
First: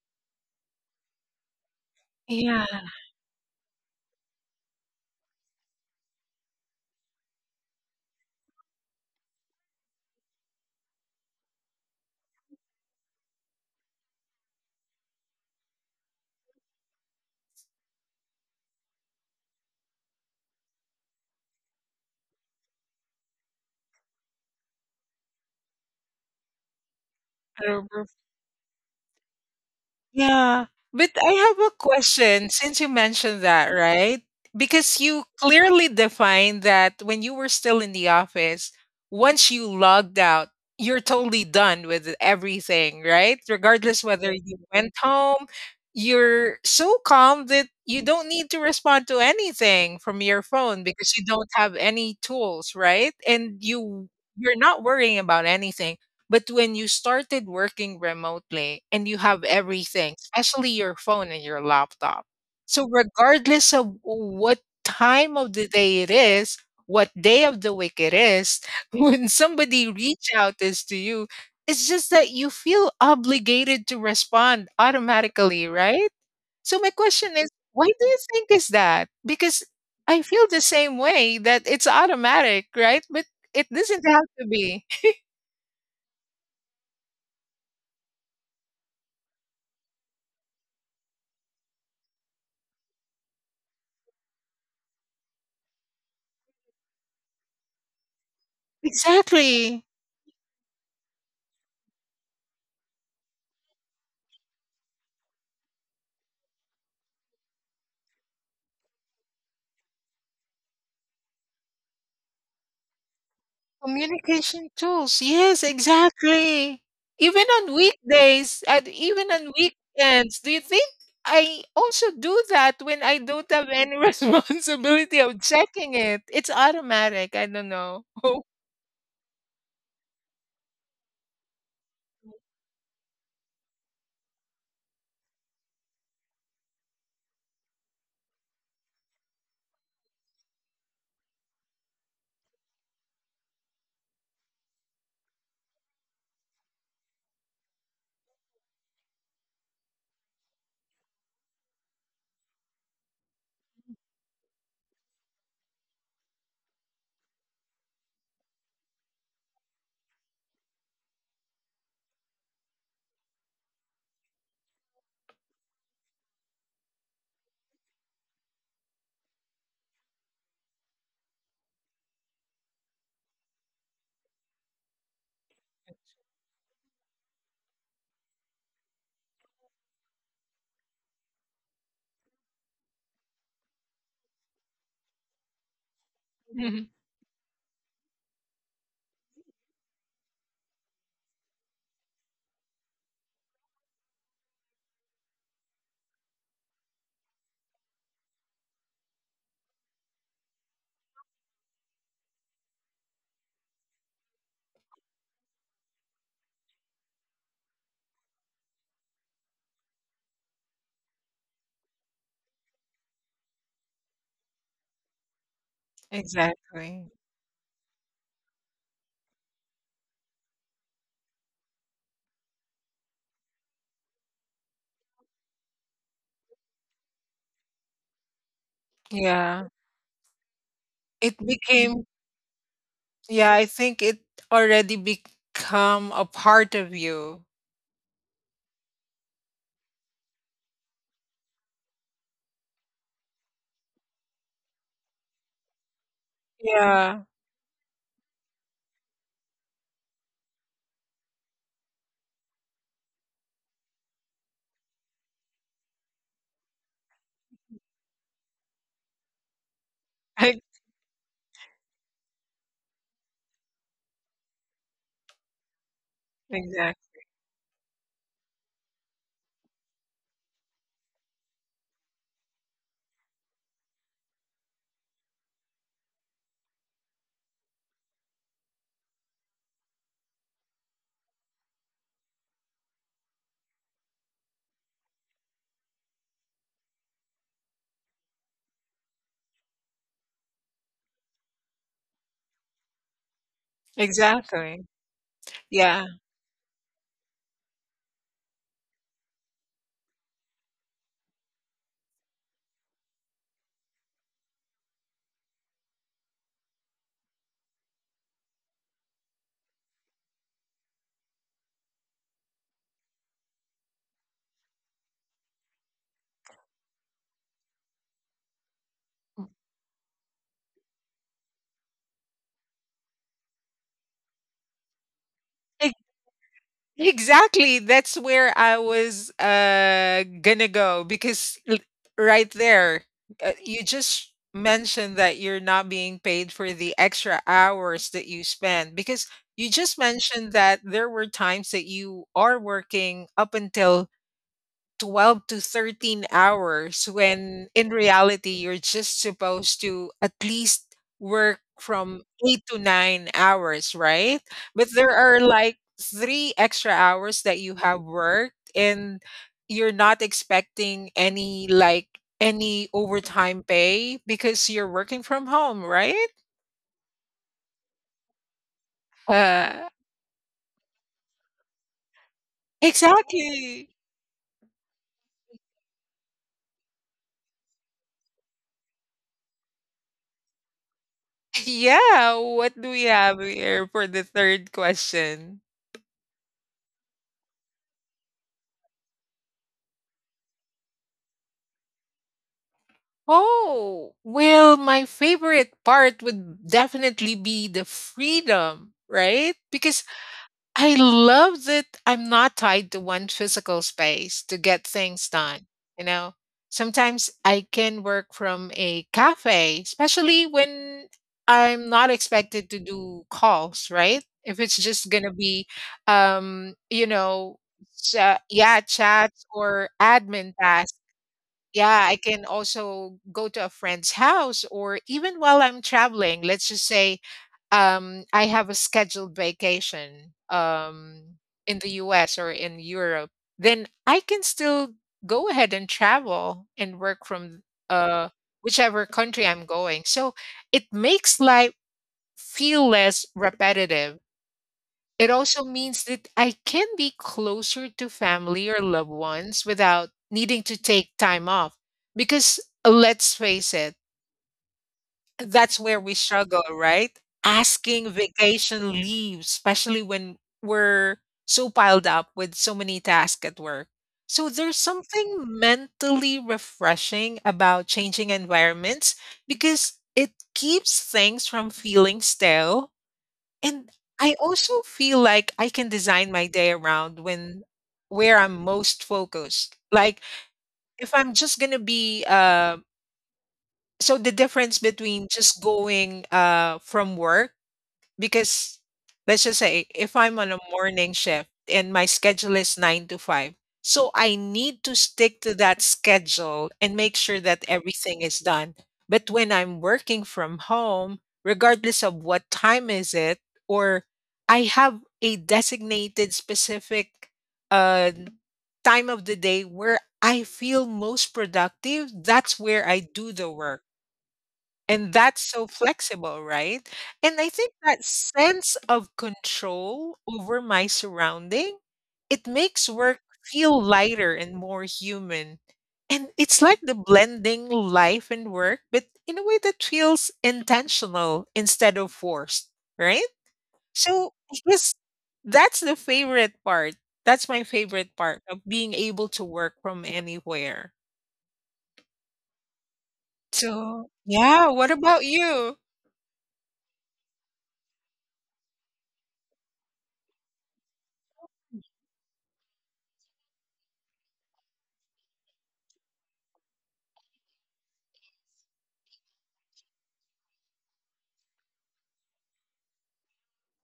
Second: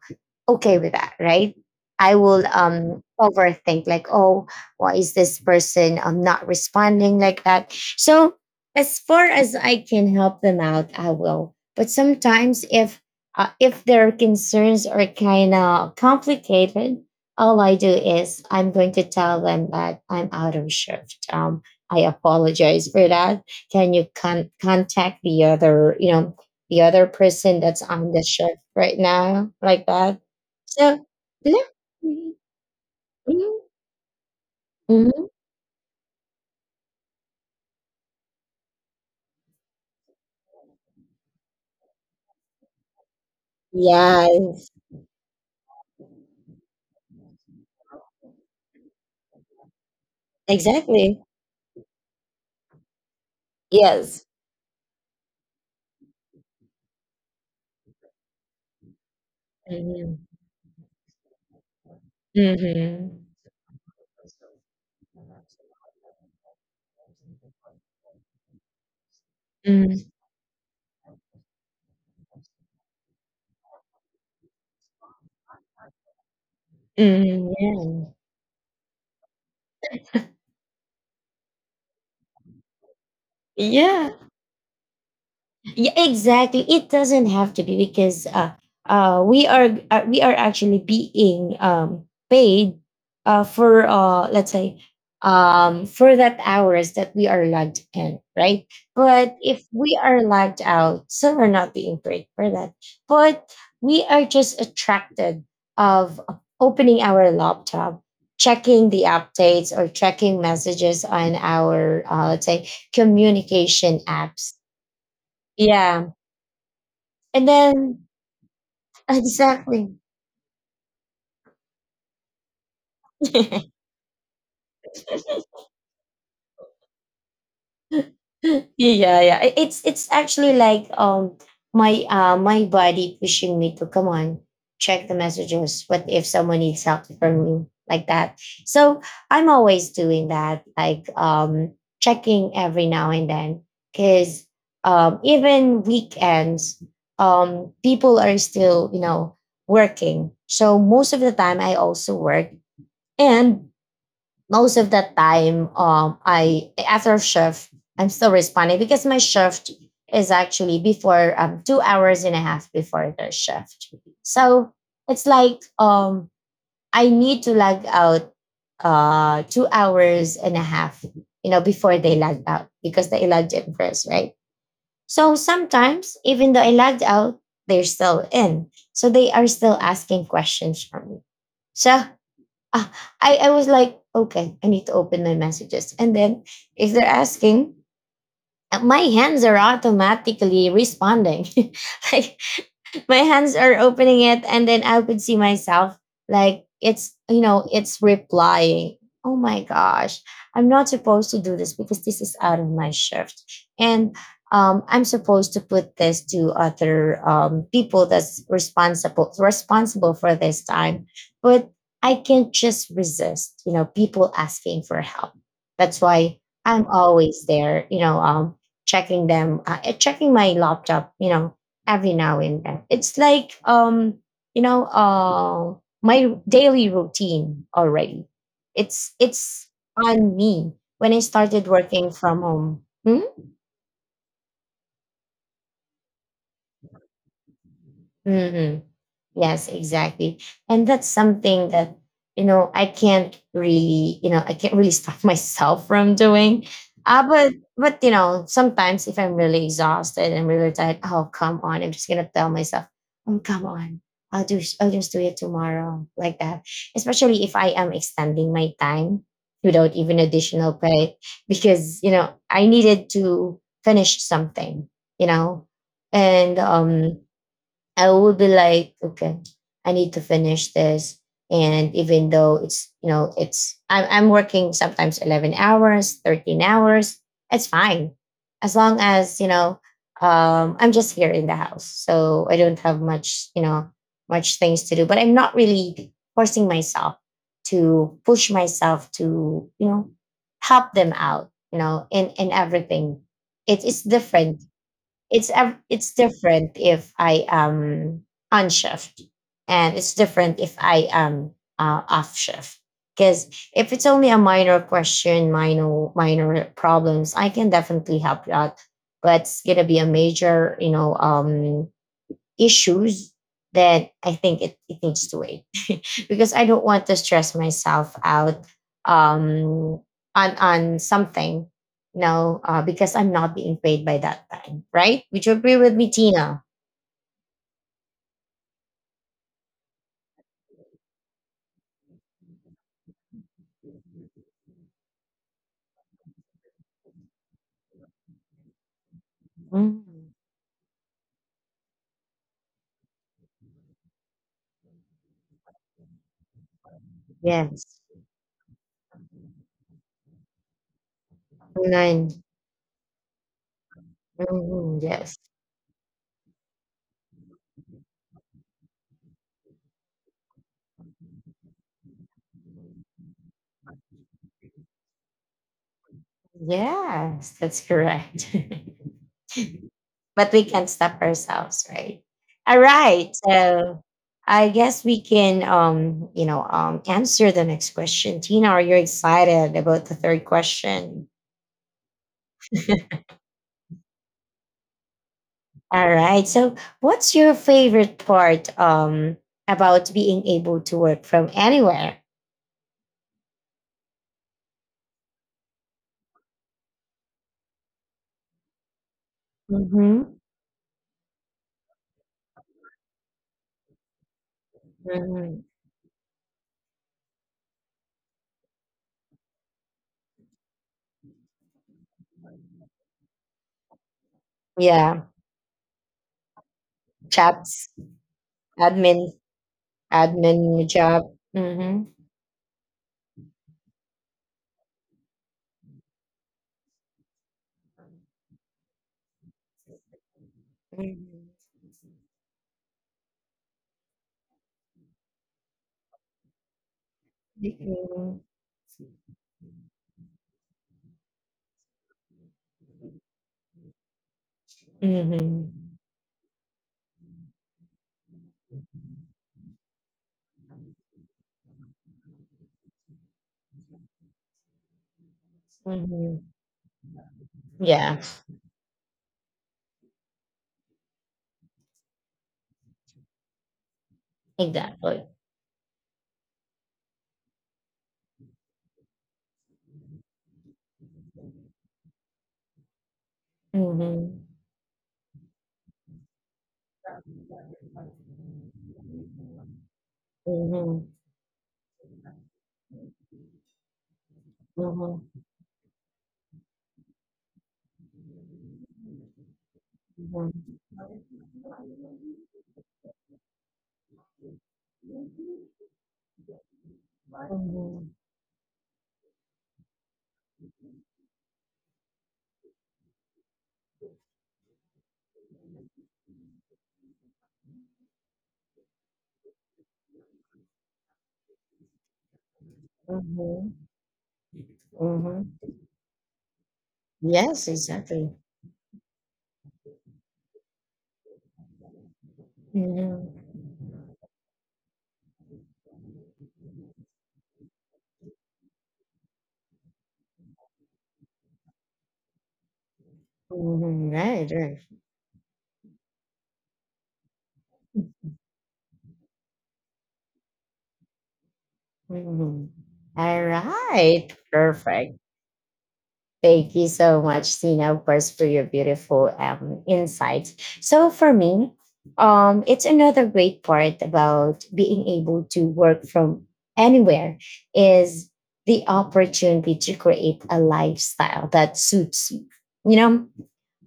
Speaker 1: okay with that, right? I will, overthink, like, oh, why is this person, not responding like that, so as far as I can help them out, I will. But sometimes if, if their concerns are kind of complicated, all I do is I'm going to tell them that I'm out of shift, I apologize for that. Can you contact the other, person that's
Speaker 2: Yeah.
Speaker 1: on the shift right now, like that.
Speaker 2: Yeah,
Speaker 1: So
Speaker 2: but I
Speaker 1: yeah.
Speaker 2: have a
Speaker 1: Mhm.
Speaker 2: question since you mentioned
Speaker 1: Mhm.
Speaker 2: that, right? Because you
Speaker 1: Mhm.
Speaker 2: clearly defined that when you were still in the office, once you logged out, you're totally done with everything, right? Regardless
Speaker 1: Yeah.
Speaker 2: whether you went home, you're so calm that you don't need to respond to anything from your phone because
Speaker 1: Exactly.
Speaker 2: you don't have any tools, right? And
Speaker 1: Yes.
Speaker 2: you're not worrying about anything. But when you started working remotely and you have everything,
Speaker 1: Mhm.
Speaker 2: especially your phone and your laptop. So,
Speaker 1: Mhm.
Speaker 2: regardless of what time of the day it is, what day of the week it is, when somebody
Speaker 1: Mm,
Speaker 2: reach out this to you, it's just that you feel obligated to respond automatically, right? So my question is,
Speaker 1: mhm,
Speaker 2: why do
Speaker 1: yeah.
Speaker 2: you think is that? Because I feel the same way that it's automatic, right? But it doesn't
Speaker 1: Yeah.
Speaker 2: have to be.
Speaker 1: Yeah, exactly. It doesn't have to be because, we are actually being, paid, for let's say for that hours that we are logged in, right? But if
Speaker 2: Exactly.
Speaker 1: we are logged out, so we're not being paid for that. But we are just attracted of opening our laptop, checking the updates or checking messages on our, let's say, communication apps.
Speaker 2: Communication tools. Yes,
Speaker 1: Yeah,
Speaker 2: exactly. Even
Speaker 1: and
Speaker 2: on
Speaker 1: then
Speaker 2: weekdays and even on
Speaker 1: exactly.
Speaker 2: weekends. Do you think I also do that when I don't have any responsibility of checking it? It's automatic. I don't know.
Speaker 1: Yeah, yeah. It's actually like, my, my body pushing me to come on, check the messages. What if someone needs help from me? Like that. So I'm always doing that, like, checking every now and then. Cause, even weekends, people are still, working. So most of the time I also work, and most of the time, I, after shift, I'm still responding because my shift is actually before, 2 hours and a half before the shift. So it's like, I need to log out, 2 hours and a half, before they log out because they logged in first, right? So sometimes even though I logged out, they're still in. So they are still asking questions from me. So, ah, I was like, okay, I need to open my messages. And then
Speaker 2: Mhm.
Speaker 1: if they're asking, my hands are automatically responding. Like my hands are opening it and then I could see myself, like, it's, it's replying. Oh my gosh, I'm not supposed to do this because this is out of my shift. And, I'm supposed to put this to other, people that's responsible for this time. But I can't just resist, people asking for help. That's why I'm
Speaker 2: Exactly.
Speaker 1: always there, checking them, checking my laptop, every now and then. It's like, you know, uh, my daily routine already. It's
Speaker 2: Yeah.
Speaker 1: on me when I
Speaker 2: It
Speaker 1: started
Speaker 2: became,
Speaker 1: working from home. Hmm?
Speaker 2: yeah, I think it already become a part of you.
Speaker 1: Mhm. Yes, exactly. And that's something that, I can't really, I can't really stop myself from doing. Uh,
Speaker 2: Yeah.
Speaker 1: but, but, you know, sometimes if I'm really exhausted and really tired, oh, come on. I'm just going to tell myself, oh, come on. I'll just do it tomorrow like that. Especially if I am extending my time without even additional pay because, you know, I needed to finish something, you know, and
Speaker 2: Exactly.
Speaker 1: I will be like, okay, I need to finish this. And even though it's, you know, it's, I'm working sometimes 11 hours, 13 hours, it's fine. As long as, you know, I'm just here in the house. So I don't have much, you know, much things to do, but I'm not really forcing myself to push myself to, you know, help them out, you know, in everything. It is different,
Speaker 2: Exactly. Yeah.
Speaker 1: it's different if I am on shift, and it's different if I am off shift. Because if it's only a minor question, minor problems, I can definitely help you out. But it's gonna be a major, you know, issues that it needs to wait because I don't want to stress myself out um, on something, you know, because I'm not being paid by that time, right? Would you agree with me, Tina?
Speaker 2: Exactly. That's where I was gonna go because right there, you just mentioned that you're not being paid for the extra hours that you spend because you just
Speaker 1: Mm,
Speaker 2: mentioned that there were times that you are working up until 12 to 13 hours when in
Speaker 1: yes.
Speaker 2: reality you're just supposed to at least work from
Speaker 1: Nine.
Speaker 2: 8 to 9 hours, right? But
Speaker 1: Mhm,
Speaker 2: there
Speaker 1: yes.
Speaker 2: are like 3 extra hours that you have worked and you're not expecting any overtime pay because you're working from home, right?
Speaker 1: Yes, that's correct.
Speaker 2: Uh
Speaker 1: But we can't stop ourselves, right? All right.
Speaker 2: exactly.
Speaker 1: So I guess we can, you know, answer the next question. Tina, are you excited about the third question?
Speaker 2: Yeah, what do we have here for the third question?
Speaker 1: All right. So, what's your favorite part about being able to work from anywhere?
Speaker 2: Oh, well, my favorite part would definitely be the freedom, right? Because
Speaker 1: Mm-hmm.
Speaker 2: I love that I'm not tied to one physical space to get things
Speaker 1: Hmm.
Speaker 2: done. You know, sometimes I can work from a cafe, especially when I'm not expected to do calls, right? If it's just
Speaker 1: Yeah,
Speaker 2: going to be, you know,
Speaker 1: chats,
Speaker 2: yeah,
Speaker 1: admin,
Speaker 2: chats or admin
Speaker 1: admin
Speaker 2: tasks
Speaker 1: job. Mm-hmm.
Speaker 2: yeah, I can also go to a friend's house or even while I'm traveling, let's just say I have a scheduled vacation
Speaker 1: Mm-hmm.
Speaker 2: in the US or in Europe, then I can still go ahead and travel and work from uh,
Speaker 1: Mm-hmm.
Speaker 2: whichever country I'm going. So it makes life feel less repetitive it
Speaker 1: Mm-hmm.
Speaker 2: also means that I can be closer to family or loved ones without needing to take time off. Because let's face it, that's where we
Speaker 1: Mm-hmm.
Speaker 2: struggle, right? Asking
Speaker 1: Yeah,
Speaker 2: vacation leave, especially when we're so piled up with so many tasks at work. So there's
Speaker 1: exactly.
Speaker 2: something mentally refreshing about changing environments because it keeps things from feeling stale and I
Speaker 1: Mhm,
Speaker 2: also feel like I can design my day around when where I'm most focused. Like
Speaker 1: mhm,
Speaker 2: if I'm just gonna be so the difference
Speaker 1: mhm,
Speaker 2: between just going from work because let's just say if I'm
Speaker 1: mhm,
Speaker 2: on a morning shift and my schedule is 9 to 5, so I need to stick to that schedule and make sure that
Speaker 1: mhm,
Speaker 2: everything is done. But when I'm working from home, regardless of what time is it or I have a designated specific uh time of the day where I feel most productive, that's where I do the
Speaker 1: mhm,
Speaker 2: work. And that's so
Speaker 1: mhm.
Speaker 2: flexible, right? And I
Speaker 1: Yes,
Speaker 2: think that
Speaker 1: exactly.
Speaker 2: sense of control over my surrounding, it makes work
Speaker 1: Mhm,
Speaker 2: feel lighter and more human. And it's like the blending life and work, but in a way that feels intentional instead of forced, right?
Speaker 1: mhm,
Speaker 2: So
Speaker 1: right,
Speaker 2: I
Speaker 1: right.
Speaker 2: guess that's the favorite part. That's my favorite part of being able to work from anywhere.
Speaker 1: Mhm. All
Speaker 2: So,
Speaker 1: right,
Speaker 2: yeah, what
Speaker 1: perfect.
Speaker 2: about you?
Speaker 1: Thank you so much, Tina, of course, for your beautiful insights. So for me, it's another great part about being able to work from anywhere is the opportunity to create a lifestyle that suits you. You know,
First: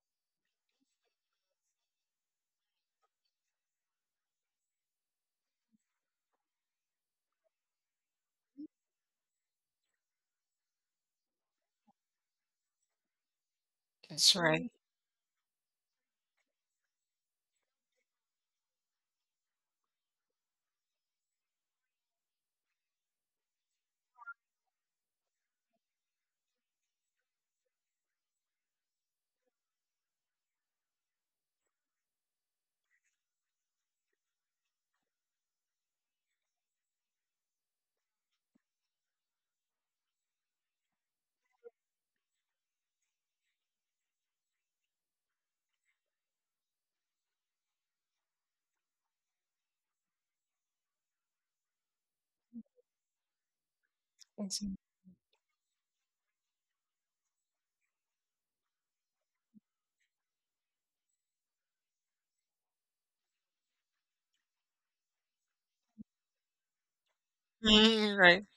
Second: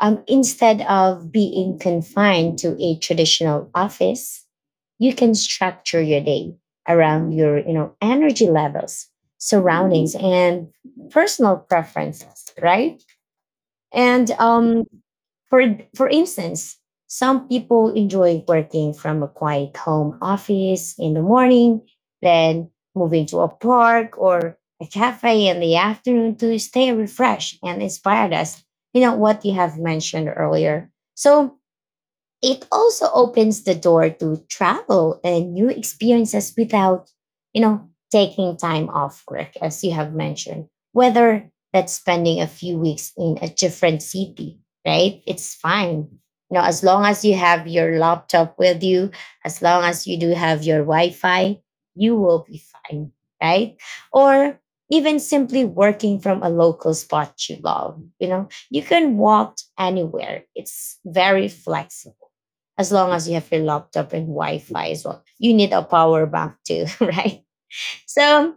Speaker 1: instead of being confined to a traditional office, you can structure your day around your, you know, energy levels, surroundings, and personal preferences, right? And
Speaker 2: That's right.
Speaker 1: for instance, some people enjoy working from a quiet home office in the morning, then moving to a park or a cafe in the afternoon to stay refreshed and inspired us. You know what you have mentioned earlier. So it also opens the door to travel and new experiences without, you know, taking time off work, as you have mentioned. Whether that's spending a few weeks in a different city, right? It's fine. You know, as long as you have your laptop with you, as long as you do have your Wi Fi, you will be fine, right? Or even simply working from a local spot you love, you know, you can walk anywhere. It's very flexible as long as you have your laptop and Wi-Fi as well. You need a power bank too, right?
Speaker 2: Mm, right.
Speaker 1: So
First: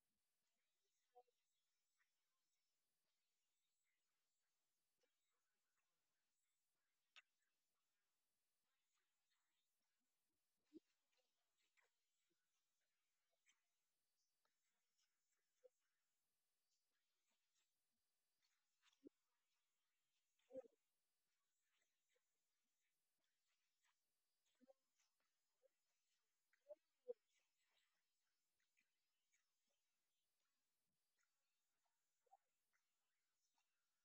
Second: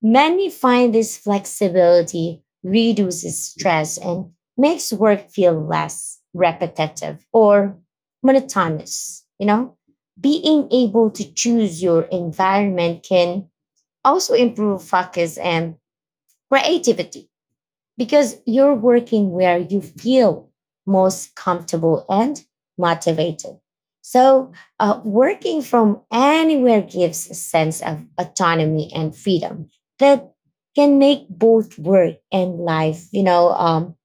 Speaker 1: many find this flexibility reduces stress and makes work feel less repetitive or monotonous, you know? Being able to choose your environment can also improve focus and creativity because you're working where you feel most comfortable and motivated. So, working from anywhere gives a sense of autonomy and freedom that can make both work and life, you know,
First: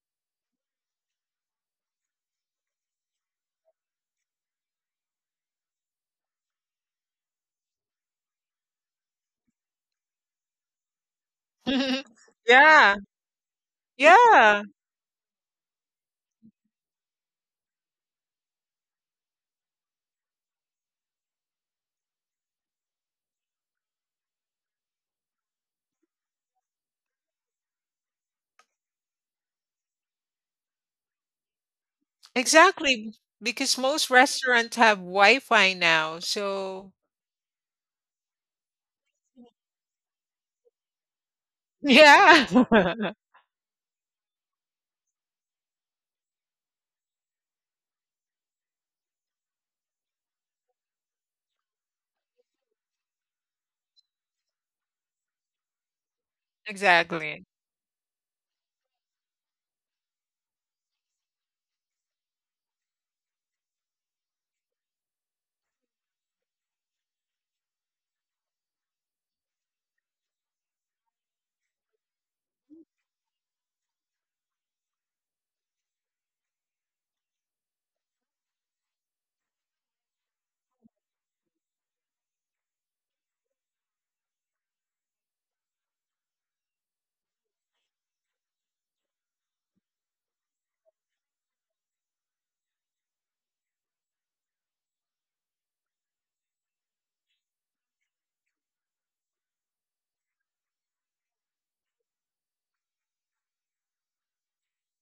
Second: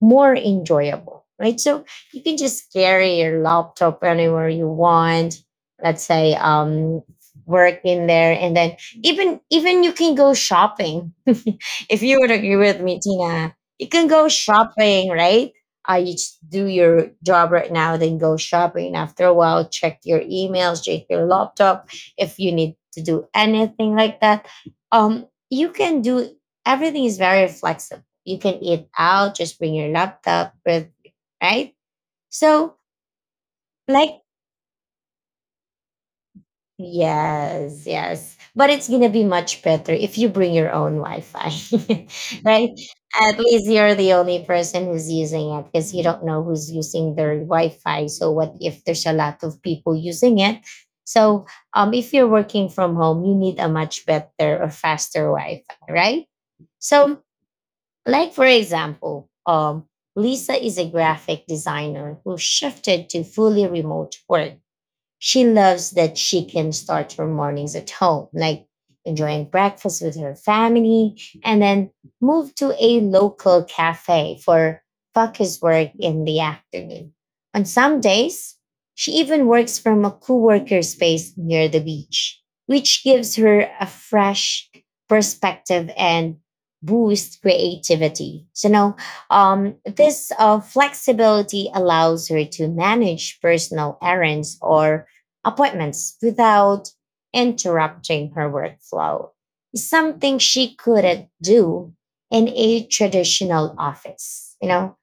Speaker 1: more enjoyable, right? So you can just carry your laptop anywhere you want. Let's say work in there, and then even you can go shopping if you would agree with
Speaker 2: Yeah,
Speaker 1: me, Tina, you can go
Speaker 2: yeah,
Speaker 1: shopping, right? You just do your job right now, then go shopping. After a while, check your emails, check your laptop. If you need to do anything like that, you can do everything is very flexible. You can eat out, just bring your laptop with, right? So,
Speaker 2: exactly, because most
Speaker 1: like
Speaker 2: restaurants have Wi-Fi now, so
Speaker 1: Yes, yes. But it's gonna be much better if you bring your own Wi-Fi,
Speaker 2: yeah.
Speaker 1: right? At least you're the only person who's using it because you don't know who's using their Wi-Fi. So what if there's a lot of people using it? So if you're working from home, you need a much better or faster Wi-Fi, right? So,
Speaker 2: Exactly,
Speaker 1: like for example, Lisa is a graphic designer who shifted to fully remote work. She loves that she can start her mornings at home, like enjoying breakfast with her family, and then move to a local cafe for focus work in the afternoon. On some days, she even works from a co-worker space near the beach, which gives her a fresh perspective and boost creativity. So now, this flexibility allows her to manage personal errands or appointments without interrupting her workflow, something she couldn't do in a traditional office. You know,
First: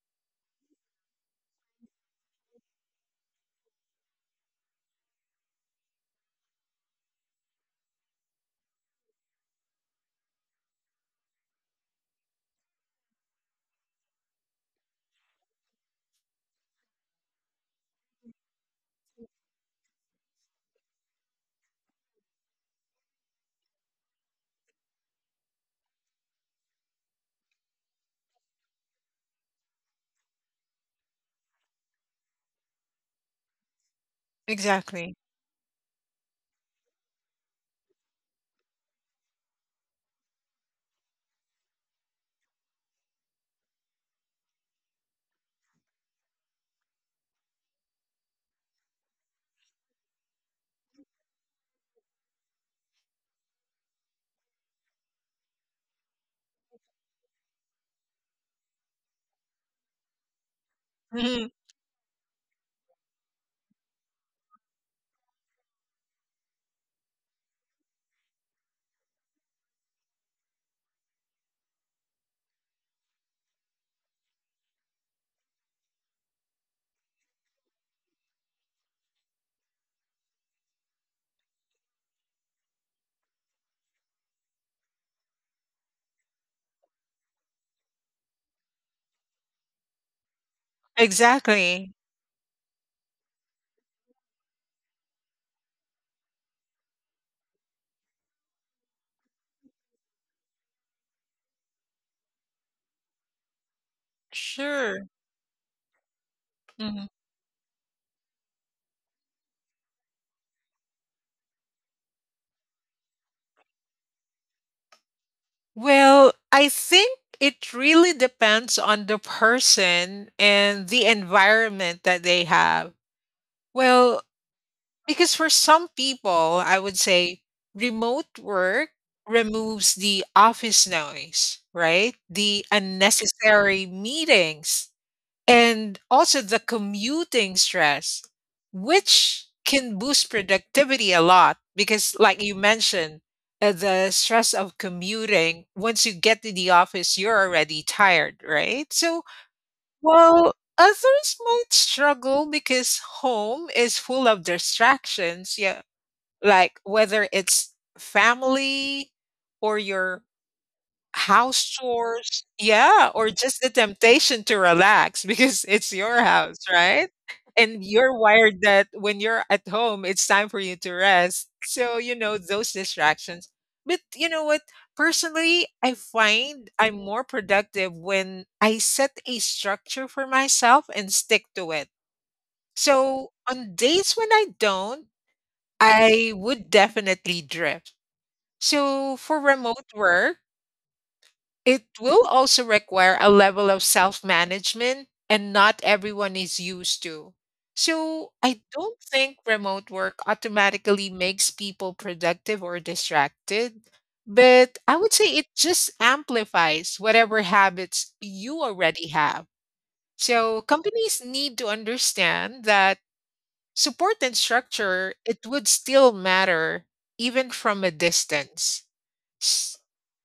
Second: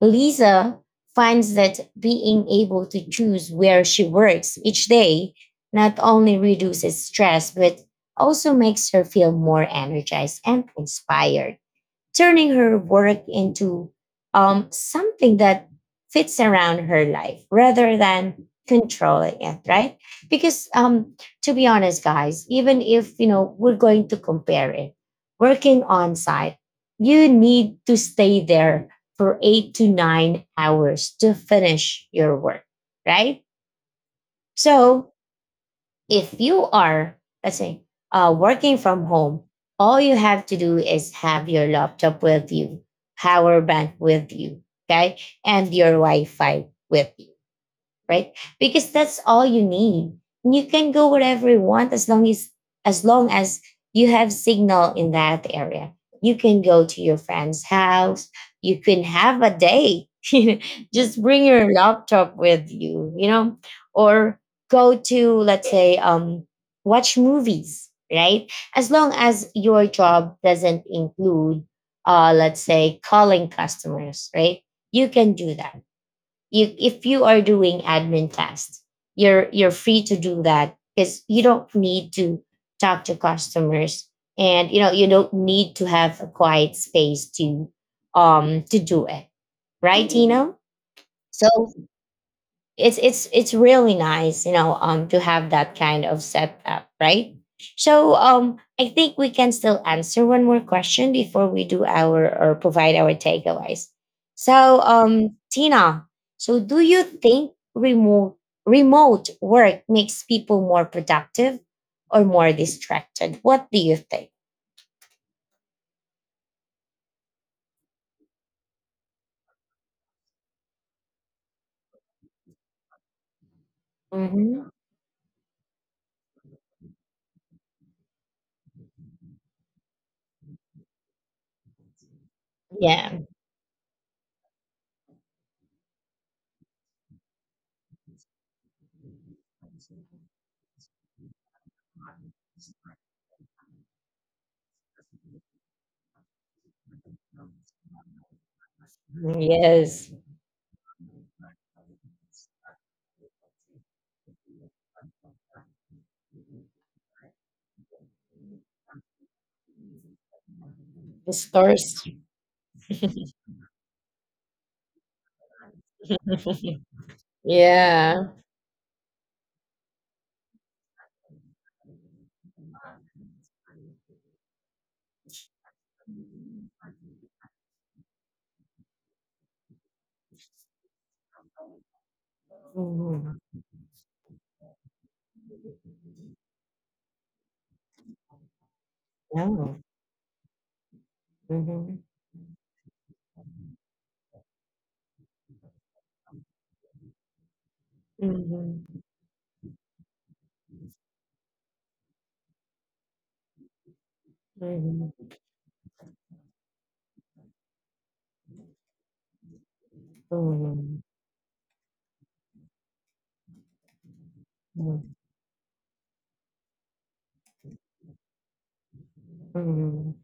Speaker 1: Lisa finds that being able to choose where she works each day not only reduces stress, but also makes her feel more energized and inspired, turning her work into something that fits around her life rather than controlling it, right? Because to be honest, guys, even if you know we're going to compare it, working on site, you need to stay there for 8 to 9 hours to finish your work, right? So
Speaker 2: exactly.
Speaker 1: if you are, let's say, working from home, all you have to do is have your laptop with you, power bank with you, okay, and your Wi Fi with you, right? Because that's all you need. You can go wherever you want as long as you have signal in that area. You can go to your friend's house. You can have a day. Just bring
Speaker 2: Mhm,
Speaker 1: your laptop with you, you know, or go to, let's say, watch movies, right? As long as your job doesn't include, let's say, calling customers, right? You can do that. You if you are doing admin tasks, you're free to do that because you don't need to talk to customers and you know you don't need to have a quiet space to do it, right? Mhm. Tino, so
Speaker 2: exactly.
Speaker 1: it's it's really nice, you know, to have that kind of setup, right? So I think we can still answer one more question before we do our or provide our takeaways. So
Speaker 2: Sure.
Speaker 1: Tina, so do you
Speaker 2: Mhm.
Speaker 1: think remote work makes people more productive or more distracted? What do you think?
Speaker 2: Well, I think it really depends on the person and the environment that they have. Well,
Speaker 1: Hmm.
Speaker 2: because for some people, I would say remote work removes the office noise, right? The
Speaker 1: Yeah.
Speaker 2: unnecessary meetings and also the commuting stress, which can boost productivity a lot. Because, like you mentioned, the stress of commuting, once you get to the office, you're already tired, right? So,
Speaker 1: Yes,
Speaker 2: well, others might struggle because home is full of distractions. Yeah. Like whether it's family or your
Speaker 1: the
Speaker 2: house
Speaker 1: stores.
Speaker 2: chores yeah, or just the temptation to relax because it's your house, right? And you're
Speaker 1: Yeah.
Speaker 2: wired that when you're at home, it's time for you to rest. So, you know, those distractions. But you know what? Personally, I find I'm more productive when I set a structure for myself and stick to it. So,
Speaker 1: Mhm.
Speaker 2: on days when I don't, I would definitely drift. So, for
Speaker 1: Yeah.
Speaker 2: remote work, it will also require a level of self management, and not everyone is used to. So, I don't
Speaker 1: Hmm.
Speaker 2: think remote work automatically makes people productive or distracted, but I would
Speaker 1: Mhm.
Speaker 2: say it just amplifies whatever habits you already have. So,
Speaker 1: Mhm.
Speaker 2: companies need to understand that support and structure, it would still matter even from a distance.
Speaker 1: Mhm.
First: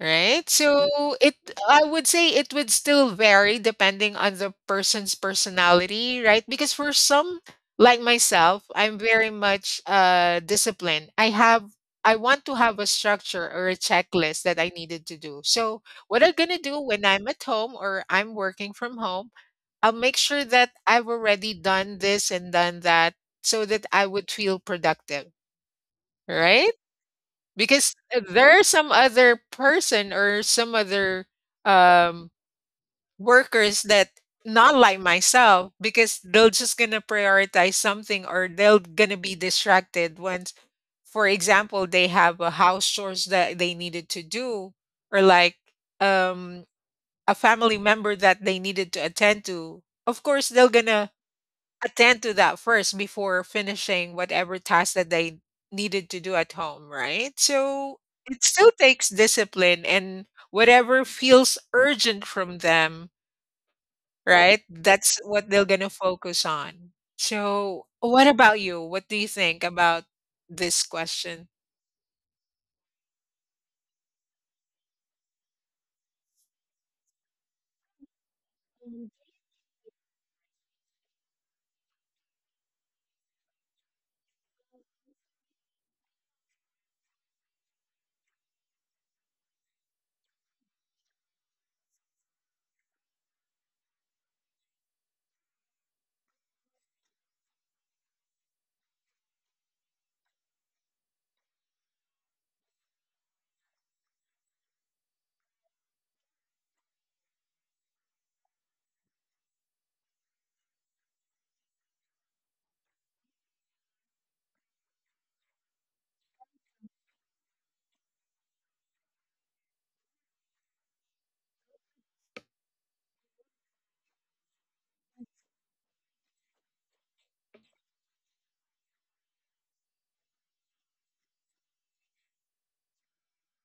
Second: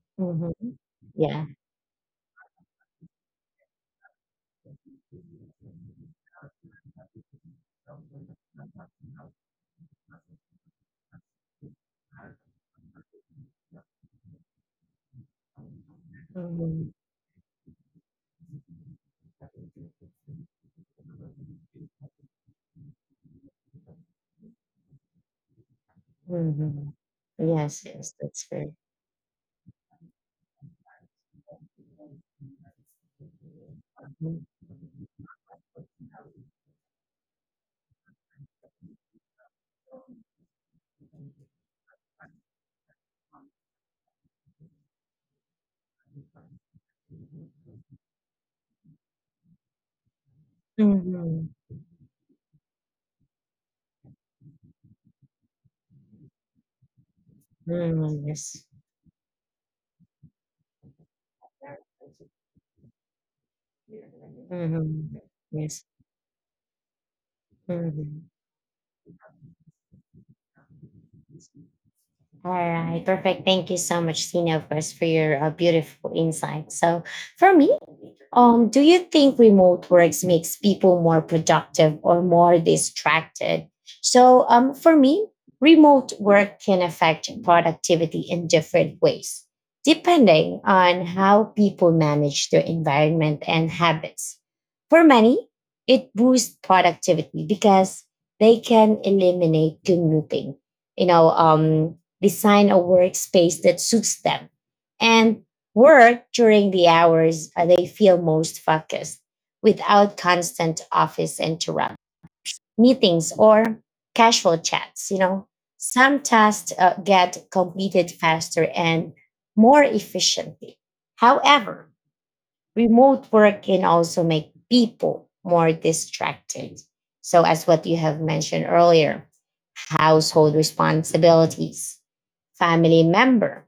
Speaker 2: Right?
Speaker 1: Mhm.
Speaker 2: So it
Speaker 1: Yeah.
Speaker 2: I would say it would still vary depending on the person's personality, right? Because for some like myself, I'm very much disciplined. I want to have a structure or a checklist that I needed to do. So what I'm going to do
Speaker 1: Mhm.
Speaker 2: when I'm at home or I'm working from home, I'll make sure that I've already done this and done that so that I would feel productive, right?
Speaker 1: Mhm. Yes,
Speaker 2: Because
Speaker 1: yes, that's
Speaker 2: there's
Speaker 1: good.
Speaker 2: some other person or some other um workers that not like myself because they'll just gonna prioritize something or they'll gonna be distracted once for example they have a house chores that they needed to do or like um a family member that they needed to attend to of course they're gonna
Speaker 1: Mhm.
Speaker 2: attend to that first before finishing whatever task that they needed to do at home, right? So
Speaker 1: Mhm.
Speaker 2: it
Speaker 1: Yes.
Speaker 2: still takes discipline and whatever feels urgent from them, right?
Speaker 1: Mhm.
Speaker 2: That's what they're going
Speaker 1: Yes.
Speaker 2: to focus on. So, what
Speaker 1: Mhm.
Speaker 2: about you? What do you think about this question?
Speaker 1: All right. Perfect. Thank you so much, Tina, of course, for your beautiful insight. So, for me, um, do
Speaker 2: Mm,
Speaker 1: you think remote works makes people more productive or more distracted? So, for me, remote work can affect productivity in different ways, depending on how people manage their environment and habits. For many, it boosts productivity because they can eliminate commuting, you know, design a workspace that suits them and work during the hours they feel most focused without constant office interrupt meetings or casual chats. You know, some tasks get completed faster and more efficiently. However, remote work can also make people more distracted. So, as what you have mentioned earlier, household responsibilities, family member,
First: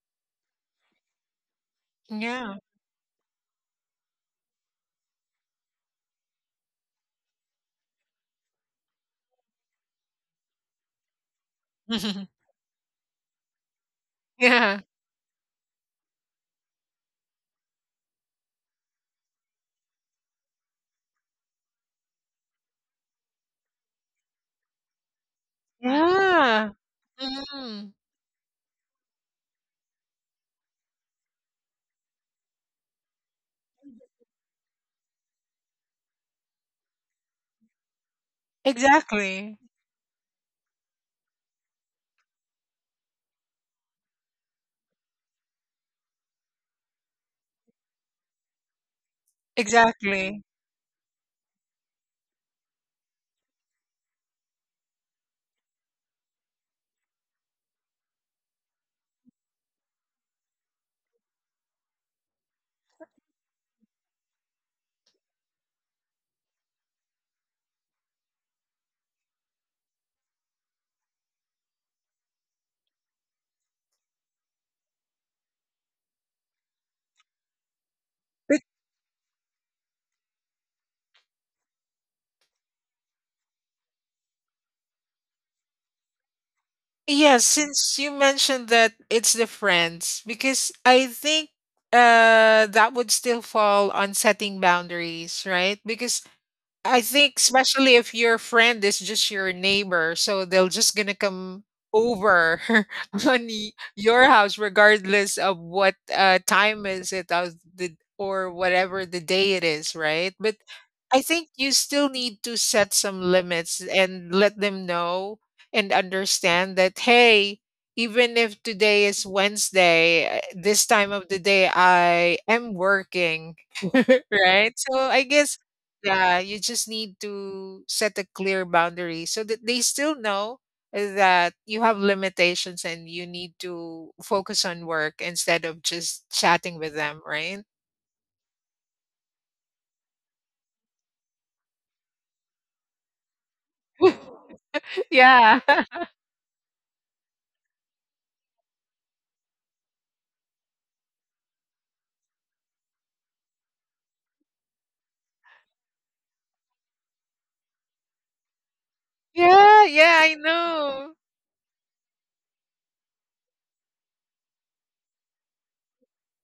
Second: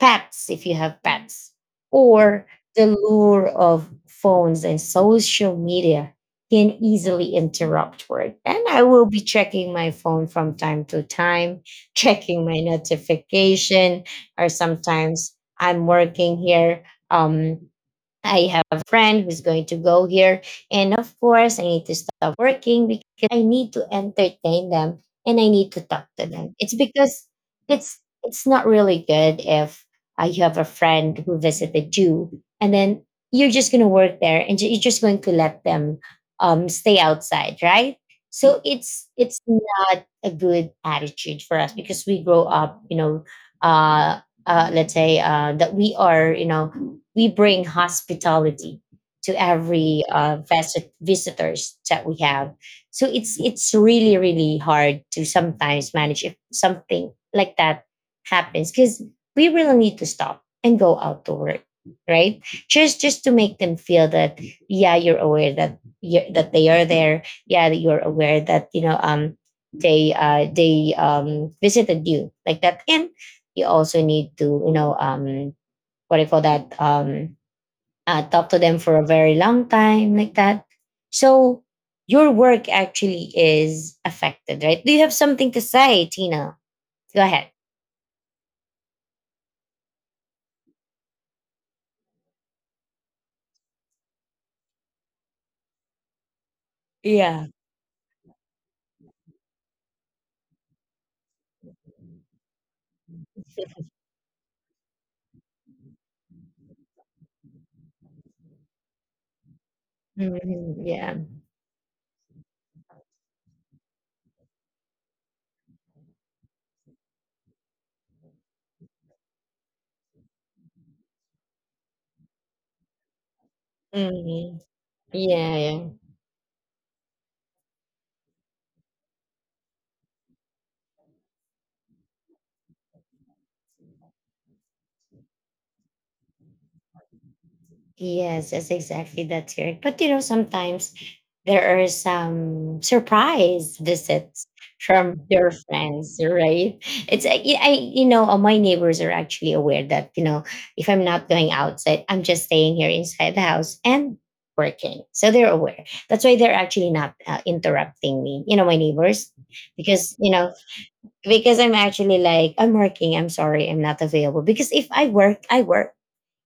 Speaker 1: pets if you have pets, or
Speaker 2: yeah.
Speaker 1: the lure of phones and social media can easily interrupt work. And I will be checking my phone from time to time, checking my notification, or
Speaker 2: Yeah.
Speaker 1: sometimes I'm working here. Um, I have a friend who's going to go here. And of course, I need to stop working because I need to entertain them and I need to talk to them.
Speaker 2: Yeah.
Speaker 1: It's because
Speaker 2: Mm,
Speaker 1: it's not really good if you have a friend who visited you and then you're just going to work there and you're just going to let them stay outside, right? So it's
Speaker 2: exactly.
Speaker 1: not a good attitude for us because we grow up, you know, uh, let's say that we are, you know, we bring hospitality to every
Speaker 2: Exactly.
Speaker 1: visitors that we have. So it's really really hard to sometimes manage if something like that happens because we really need to stop and go out to work, right? Just to make them feel that yeah you're aware that you that they are there, yeah that you're aware that you know they visited you like that and you also need to, you know, what do you call that talk to them for a very long time like that. So your work actually is affected, right? Do you have something to say, Tina? Go
Speaker 2: Yeah,
Speaker 1: ahead.
Speaker 2: since you mentioned that it's the friends, because I think that would still fall on setting boundaries, right? Because I think
Speaker 1: Yeah.
Speaker 2: especially if your friend is just your neighbor, so they'll just gonna come over on your house regardless of what time is it of the, or whatever the day it is, right? But
Speaker 1: Mhm, yeah.
Speaker 2: I think you still need to set some limits and let them know and understand that hey, even if today is Wednesday, this time of the day I am working
Speaker 1: hmm
Speaker 2: right? So I
Speaker 1: yeah,
Speaker 2: guess,
Speaker 1: yeah.
Speaker 2: yeah, you just need to set a clear boundary so that they still know that you have limitations and you need to focus on work instead of just chatting with them, right?
Speaker 1: Yes, that's correct. But you know, sometimes there are some surprise visits from your
Speaker 2: Yeah.
Speaker 1: friends, right? It's like I, my neighbors are actually aware that if I'm not going outside, I'm just staying here inside the house and working. So they're aware. That's why they're actually not interrupting me. You know, my neighbors,
Speaker 2: Yeah,
Speaker 1: because
Speaker 2: yeah, I know.
Speaker 1: because I'm actually like I'm working. I'm sorry, I'm not available. Because if I work, I work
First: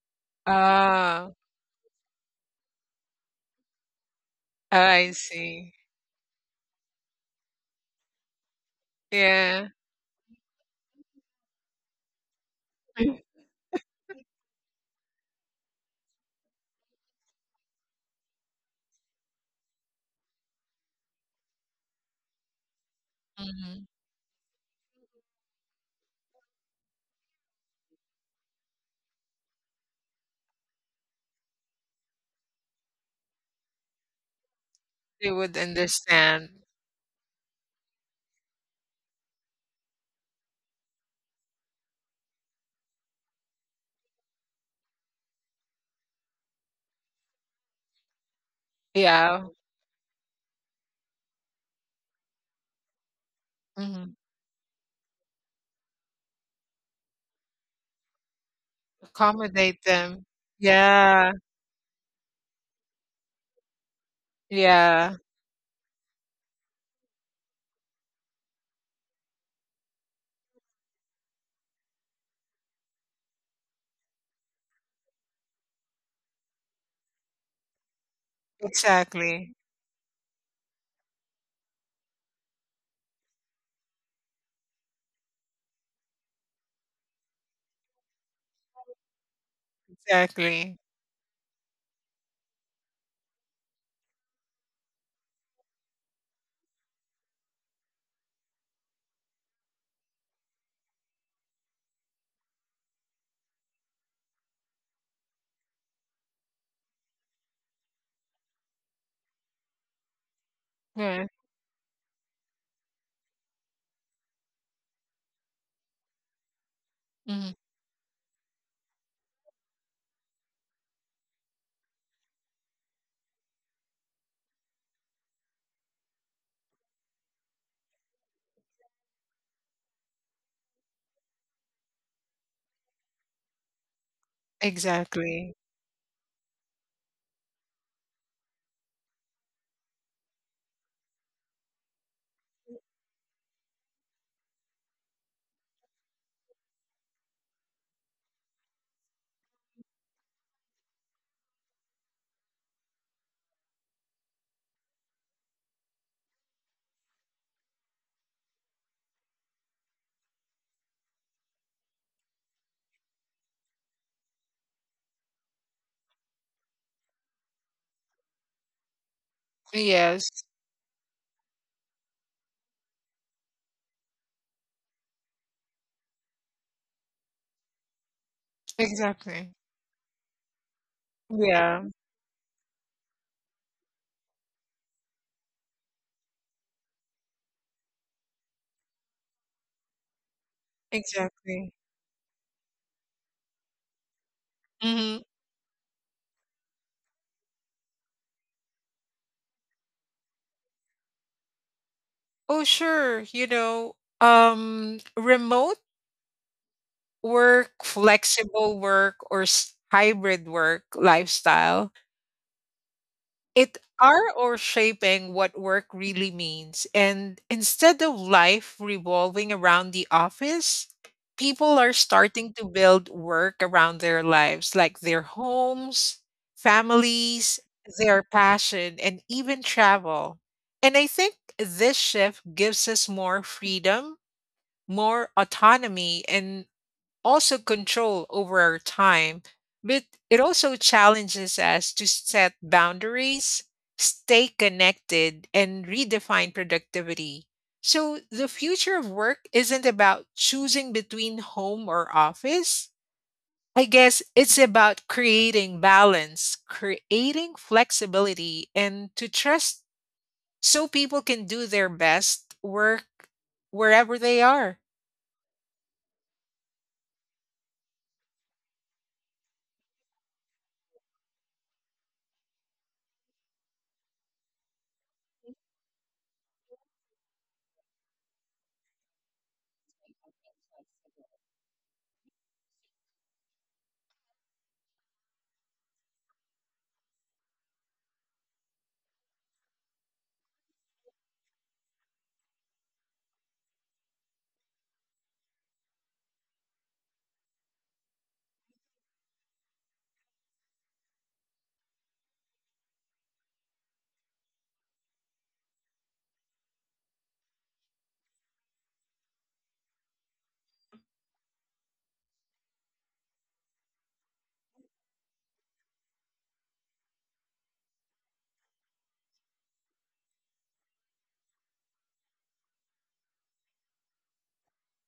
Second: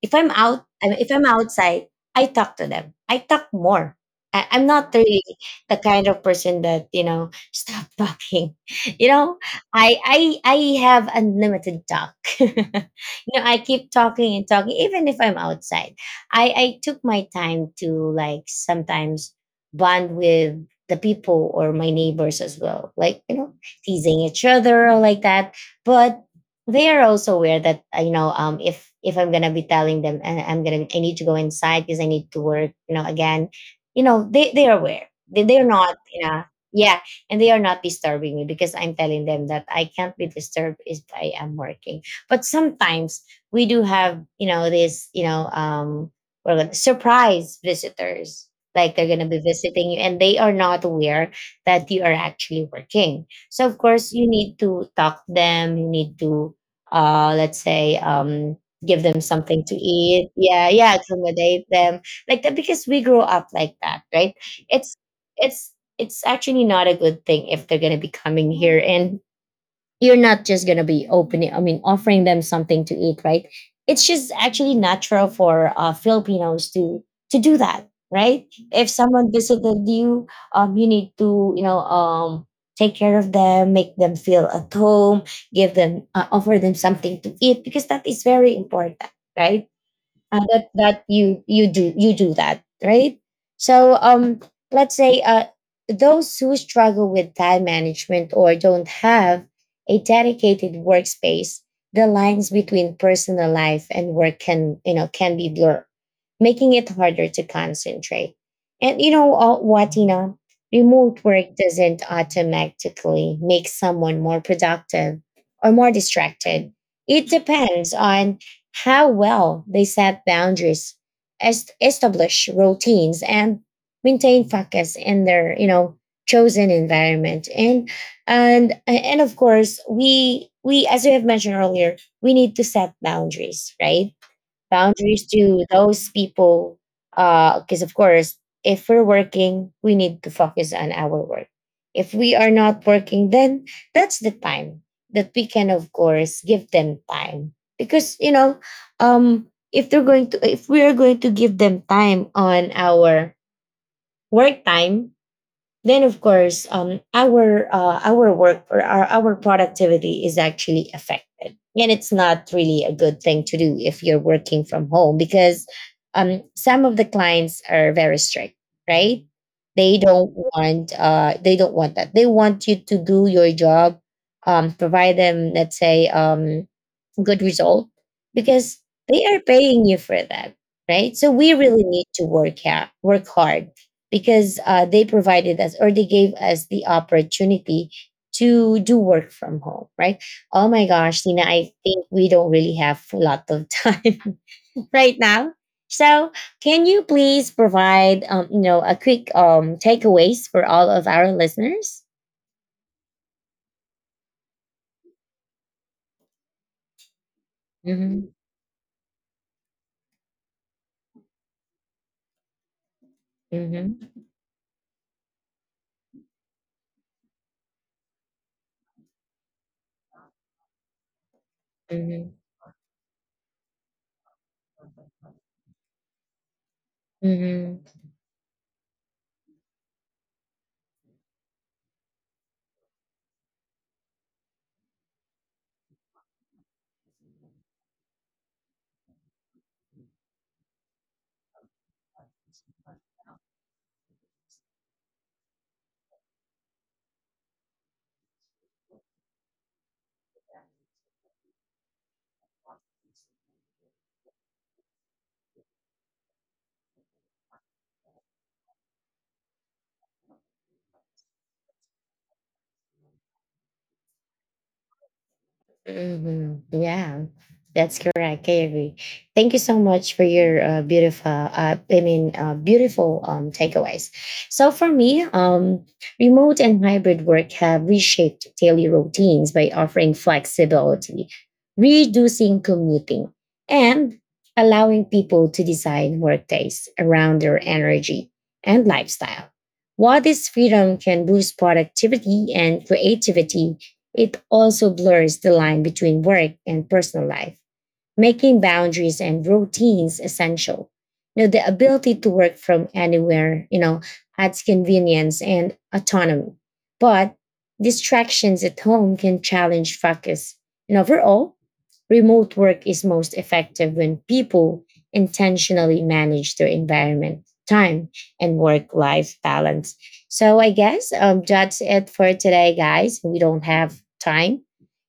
Speaker 1: if I'm out, I mean, if I'm
Speaker 2: Ah,
Speaker 1: outside, I talk to them. I talk more. I'm not
Speaker 2: I
Speaker 1: really
Speaker 2: see.
Speaker 1: the kind of person that stop talking. You know,
Speaker 2: Yeah.
Speaker 1: I I I have unlimited talk. I keep talking and talking, even if I'm outside. I took my time to like sometimes bond with the people or my neighbors as well, like
Speaker 2: Hmm.
Speaker 1: teasing each other or like that. But they are also aware that if I'm gonna be telling them I'm gonna I need to go inside because I need to work again. They are aware.
Speaker 2: They
Speaker 1: they,
Speaker 2: would
Speaker 1: they are not
Speaker 2: understand.
Speaker 1: yeah, and they are not disturbing me because I'm telling them that I can't be disturbed if I am working. But sometimes we do have this well, like, surprise visitors, like they're gonna be
Speaker 2: Yeah.
Speaker 1: visiting you and they are not aware that you are actually working, so of
Speaker 2: Hmm.
Speaker 1: course you need to talk to them, you need to let's say, give them something to
Speaker 2: Accommodate them.
Speaker 1: eat. Yeah, yeah,
Speaker 2: Yeah.
Speaker 1: accommodate them like that because we grow up like that, right? It's
Speaker 2: Yeah.
Speaker 1: it's it's actually not a good thing if they're going to be coming here and you're not just gonna be opening I mean offering them something to eat, right? It's just actually natural for Filipinos to do that, right? If someone
Speaker 2: Exactly.
Speaker 1: visited you, you need to take care of them, make them feel at home, give them offer them something to eat because that is very important, right? That
Speaker 2: Exactly.
Speaker 1: that you do, you do that, right? So let's say those who struggle with time management or don't have a dedicated workspace, the lines between personal life and work can can be blurred, making it harder to concentrate. And what Tina, remote
Speaker 2: Yeah.
Speaker 1: work doesn't automatically make someone more productive or more distracted. It
Speaker 2: Mhm.
Speaker 1: depends on how well they set boundaries, establish routines, and maintain focus in their chosen environment. And of course, we as you have mentioned earlier, we need to set boundaries, right? Boundaries
Speaker 2: Exactly.
Speaker 1: to those people, because of course if we're working we need to focus on our work. If we are not working then that's the time that we can of course give them time, because if they're going to if we are going to give them time on our work time, then of course our work or our productivity is actually affected, and it's not really a good thing to do if you're working from home because some of the clients are very strict, right? They don't
Speaker 2: Yes,
Speaker 1: want they don't want that, they want you to do your job, provide them let's say good result because they are
Speaker 2: exactly.
Speaker 1: paying you for that, right? So we
Speaker 2: Yeah,
Speaker 1: really need to work out work hard because they provided us or they gave us the opportunity to do work from home, right? Oh my gosh, Tina, I
Speaker 2: exactly.
Speaker 1: think we don't really have a lot of time right
Speaker 2: Hmm.
Speaker 1: now. So, can you please provide, a quick takeaways for all of our listeners?
Speaker 2: Oh, sure. You know, remote work,
Speaker 1: Mm-hmm,
Speaker 2: flexible work, or hybrid work lifestyle it
Speaker 1: mm-hmm,
Speaker 2: are or shaping what work really means. And instead of life revolving around the office, people are starting to build work around their lives, like their homes, families,
Speaker 1: mm-hmm,
Speaker 2: their passion, and even travel. And I think this shift gives us more freedom, more autonomy, and also control over our time, but it also challenges us to set boundaries, stay connected, and redefine productivity. So, the future of work isn't about choosing between home or office. I guess it's about creating balance, creating flexibility, and to trust so people can do their best work wherever they are.
Speaker 1: hmm. Yeah, that's correct. I agree. Thank you so much for your beautiful, beautiful takeaways. So for me, remote and hybrid work have reshaped daily routines by offering flexibility, reducing commuting, and allowing people to design workdays around their energy and lifestyle. While this freedom can boost productivity and creativity, it also blurs the line between work and personal life, making boundaries and routines essential. You know, the ability to work from anywhere, you know, adds convenience and autonomy. But distractions at home can challenge focus. And overall, remote work is most effective when people intentionally manage their environment, time, and work life balance. So I guess that's it for today, guys. We don't have time,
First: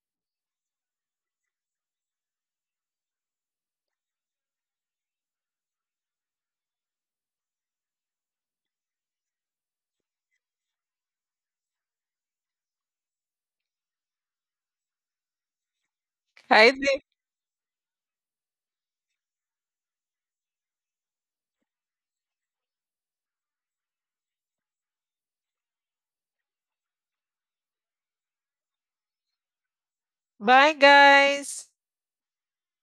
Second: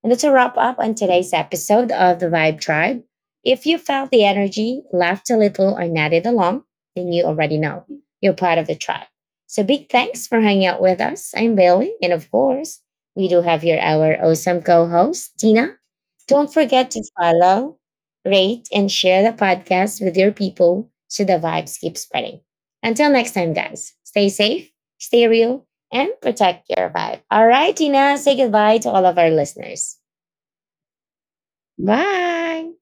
Speaker 1: and that's a wrap up on today's episode of the Vibe Tribe. If you felt the energy, laughed a little, or nodded along, then you already know you're part of the tribe. So big thanks for hanging out with us. I'm Bailey, and of course, we do have your our awesome co-host, Tina. Don't
Speaker 2: Hi
Speaker 1: forget
Speaker 2: there.
Speaker 1: to follow, rate, and share the podcast with your people so the vibes keep spreading. Until next time, guys, stay safe, stay real, and protect your vibe. All right, Tina, say goodbye to all of our listeners.
Speaker 2: Bye, guys.
Speaker 1: Bye.